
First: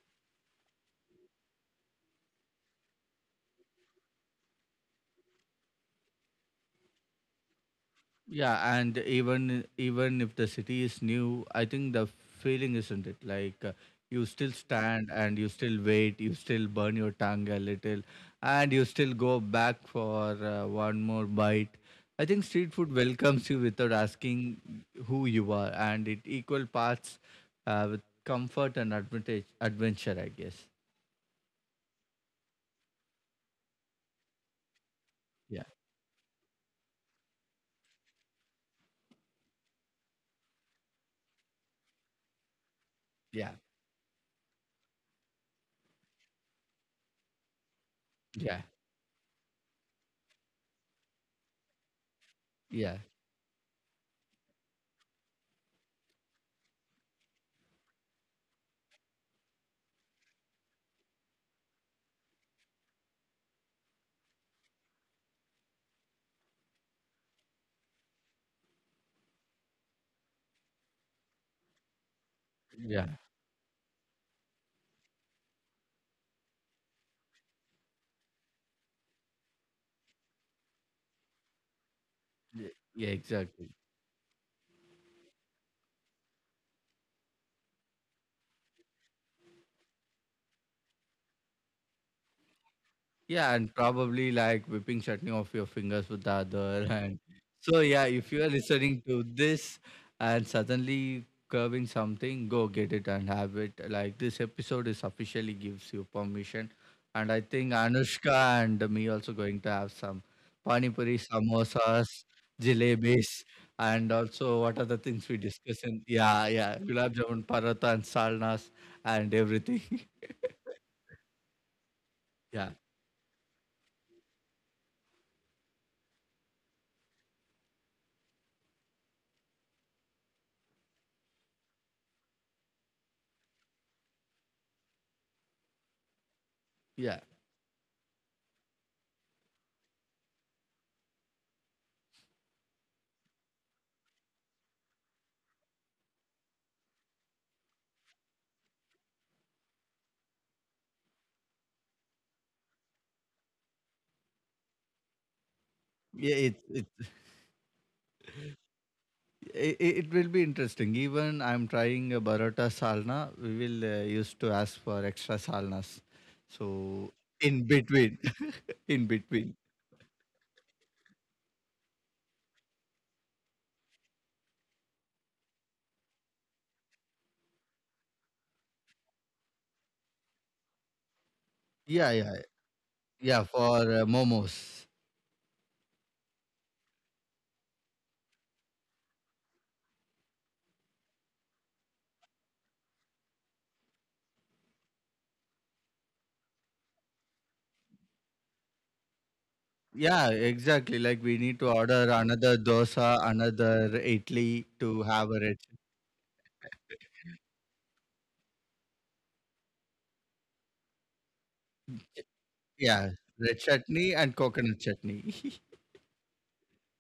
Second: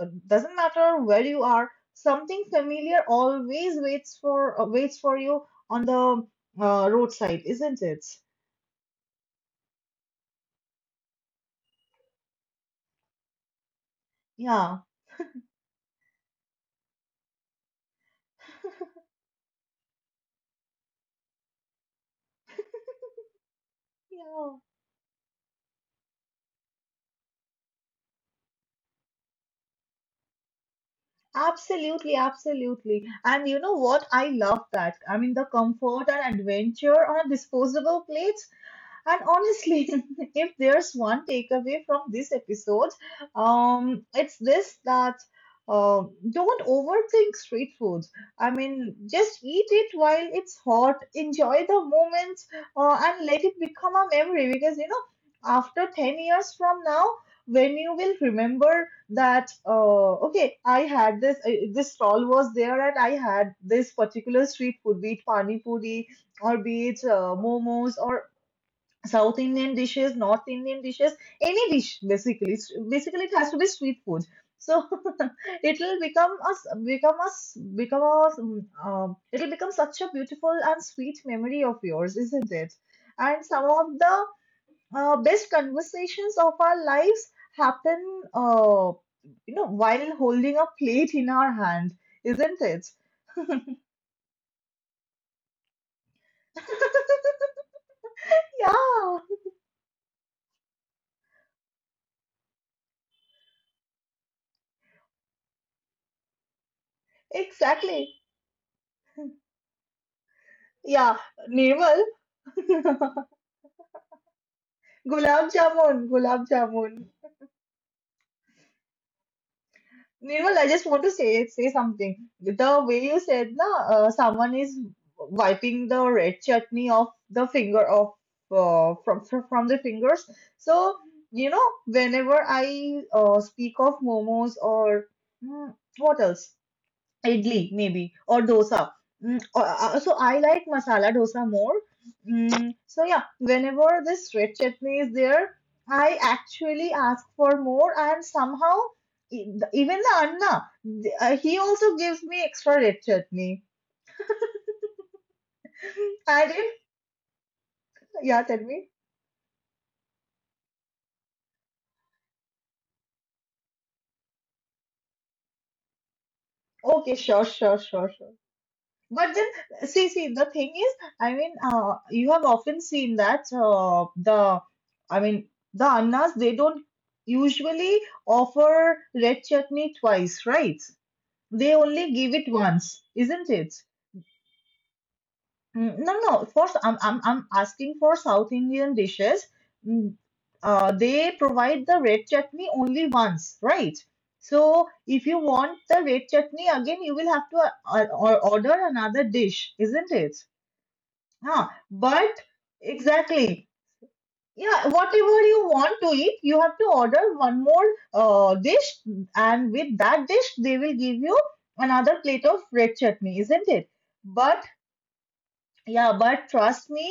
doesn't matter where you are, something familiar always waits for waits for you on the roadside, isn't it? Yeah, and even if the city is new, I think the feeling isn't it, like you still Yeah, stand and you still wait, you still burn your tongue a little, and you still go back for one more bite. I think street food welcomes you without yeah, asking who you are, and it equal parts with comfort and advantage adventure, I guess. absolutely, absolutely. And you know what? I love that. I mean, the Yeah, comfort and adventure on a disposable plate. And honestly, (laughs) if there's one takeaway from this episode, yeah, it's this that uh, don't overthink street food. I yeah, mean, just eat it while it's hot, enjoy the moment, yeah, and let it become a memory. Because, you know, after 10 years from now, when you will remember that, okay, I had this, this stall was there and I had this particular street food, be it pani puri, or be it momos or South Indian dishes, North Indian dishes, any dish basically. Yeah, Basically, it has to be street food. So (laughs) it'll become us become us become us it'll become such a beautiful and sweet memory of yours, isn't it? yeah, And some exactly. of the best conversations of our lives happen, uh, you know, while holding a plate in our hand, isn't it? Yeah, and probably like whipping chutney off your fingers with the other (laughs) hand. (laughs) So yeah, if you are listening Yeah, to this and suddenly curving something, go get it and have it. Like this episode is officially gives you permission. And I think exactly. Anushka and me also going to have some Yeah, panipuri, Nirmal, samosas, jalebis, and also what are the things we discuss in, gulab yeah, yeah, jamun. gulab jamun, paratha, and salnas and everything. Nirmal, I just want to say something. (laughs) Yeah, The way you said, na, someone is wiping the red chutney off the finger of from the fingers. So you know, whenever I speak of momos or hmm, what else? yeah. Idli maybe or dosa. So I like masala dosa more. Mm, so yeah, whenever this red chutney is there, I actually ask for more, and somehow e- even the Anna, he also gives me extra red chutney. I Yeah, did. it's Yeah, tell me. it will be interesting. Even I'm trying a Barotta Salna. We will used to ask for extra Salnas. Okay, So sure, in sure, sure, between, sure. (laughs) in But between. then, the thing is, I mean, you have often seen that I mean, the annas they don't usually offer red chutney twice, right? They only Yeah, give it yeah, once, isn't yeah. it? For momos. Mm, no, no. I'm, I'm asking for South Indian dishes. Mm, uh, they provide the red chutney only once, right? So if you want the red chutney again, you will have to order another dish, isn't it? Yeah, exactly. Like we need Ah, to order but another dosa, exactly. another idli Yeah, to whatever have a you red. want to eat, you have to order one more dish, and with that dish, they will give you another plate of red Yeah, chutney, isn't red it? chutney and But coconut chutney. yeah, but trust me,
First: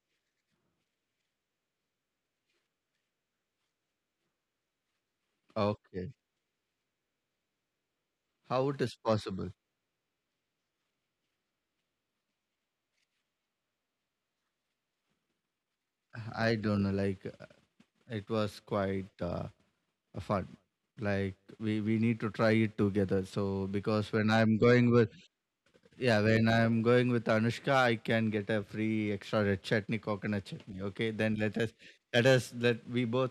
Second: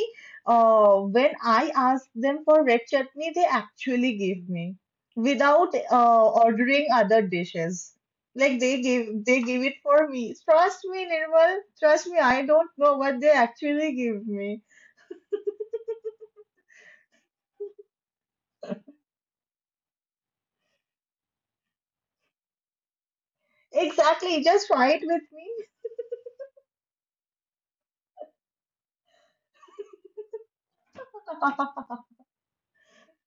when I ask them for red chutney, they actually give me (laughs) without Okay, ordering other dishes. Like how it they is give they possible? give it for me. Trust me, Nirmal. Trust me, I don't know what they actually give me. I don't know. Like it was quite fun. Like we need to try it together. So because when Exactly, I'm just going try it with, with me. yeah, when I'm going with Anushka, I can get a free extra red chutney, coconut chutney. Okay, then let us (laughs) let us let we both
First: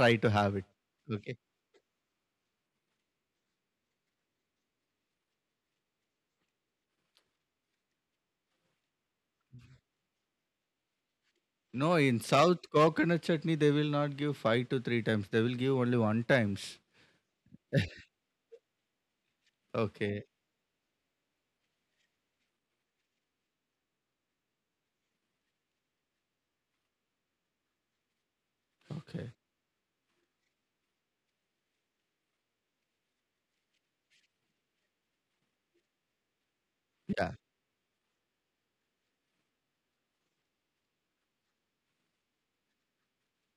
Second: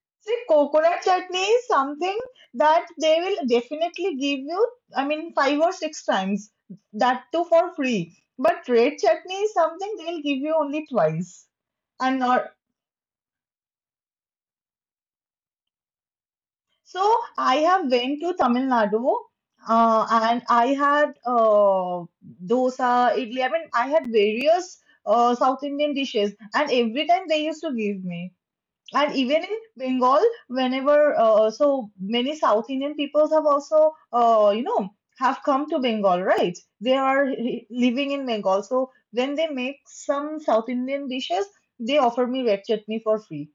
try to See, have it. coconut Okay, chutney is something that they will definitely give you, I mean, five or six times, that too for free. But red chutney is something they'll give you only twice. no, in And not south coconut chutney they will not give five to three times, they will give only one times. so I have went to Tamil Nadu Okay, and I had dosa, idli. I mean, I had various South Indian dishes, and every time they used to give me. And okay, even in Bengal, whenever so many South Indian peoples have also you know have come to Bengal, right? They are yeah, living in Bengal, so when they make some South Indian dishes, they offer me red chutney for free.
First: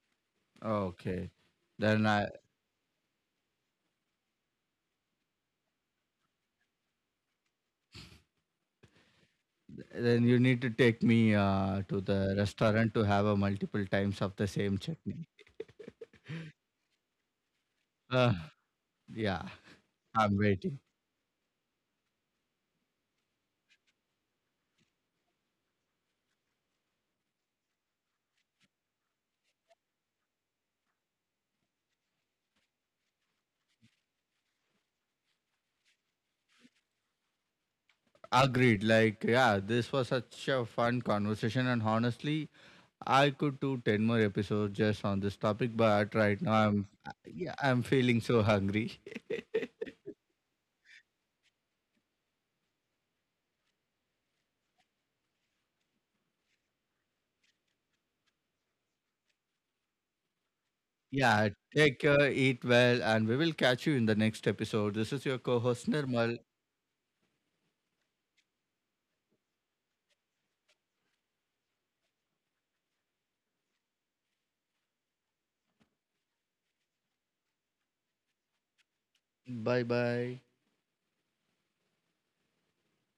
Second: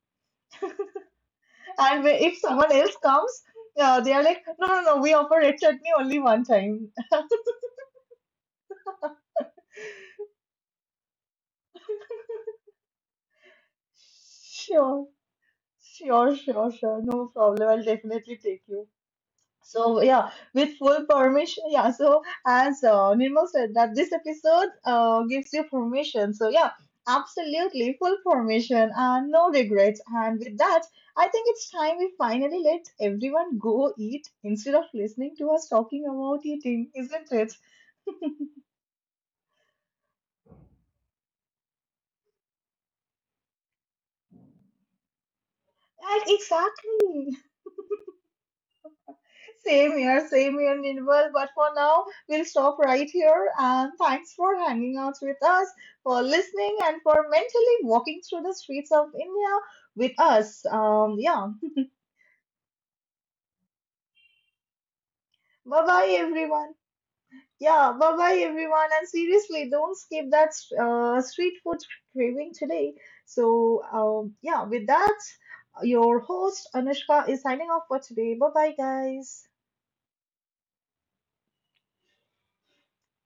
okay, And then i if someone else comes, they are like, no, no, no, we offer red chutney only one time. (laughs) then you need to take me to the restaurant to have a multiple times of the same Sure, chutney. sure, sure, sure. No problem. I'll uh, definitely take you. yeah, So yeah, I'm with waiting. full permission, yeah. So as Nirmal said, that this episode gives you permission. So yeah, absolutely full permission and no regrets. And with that, I think it's time we finally let everyone go eat instead of listening to us talking about eating, isn't it? Agreed. Like, yeah, this was such a fun conversation, and honestly, I could do 10 more episodes just on this topic. But And right now, I'm, exactly. yeah, I'm feeling so hungry. (laughs) Same here, Nirmal. But for now, we'll stop right here. And thanks for hanging out with us, for listening, and for mentally walking through the streets of India with us. Yeah. Yeah, take care, eat well, and we will catch you in the next episode. This is your Bye co-host bye, Nirmal. everyone. Yeah, bye bye, everyone. And seriously, don't skip that street food craving today. So, yeah, with that, your host Anushka is signing off for today. Bye bye, guys. Bye bye.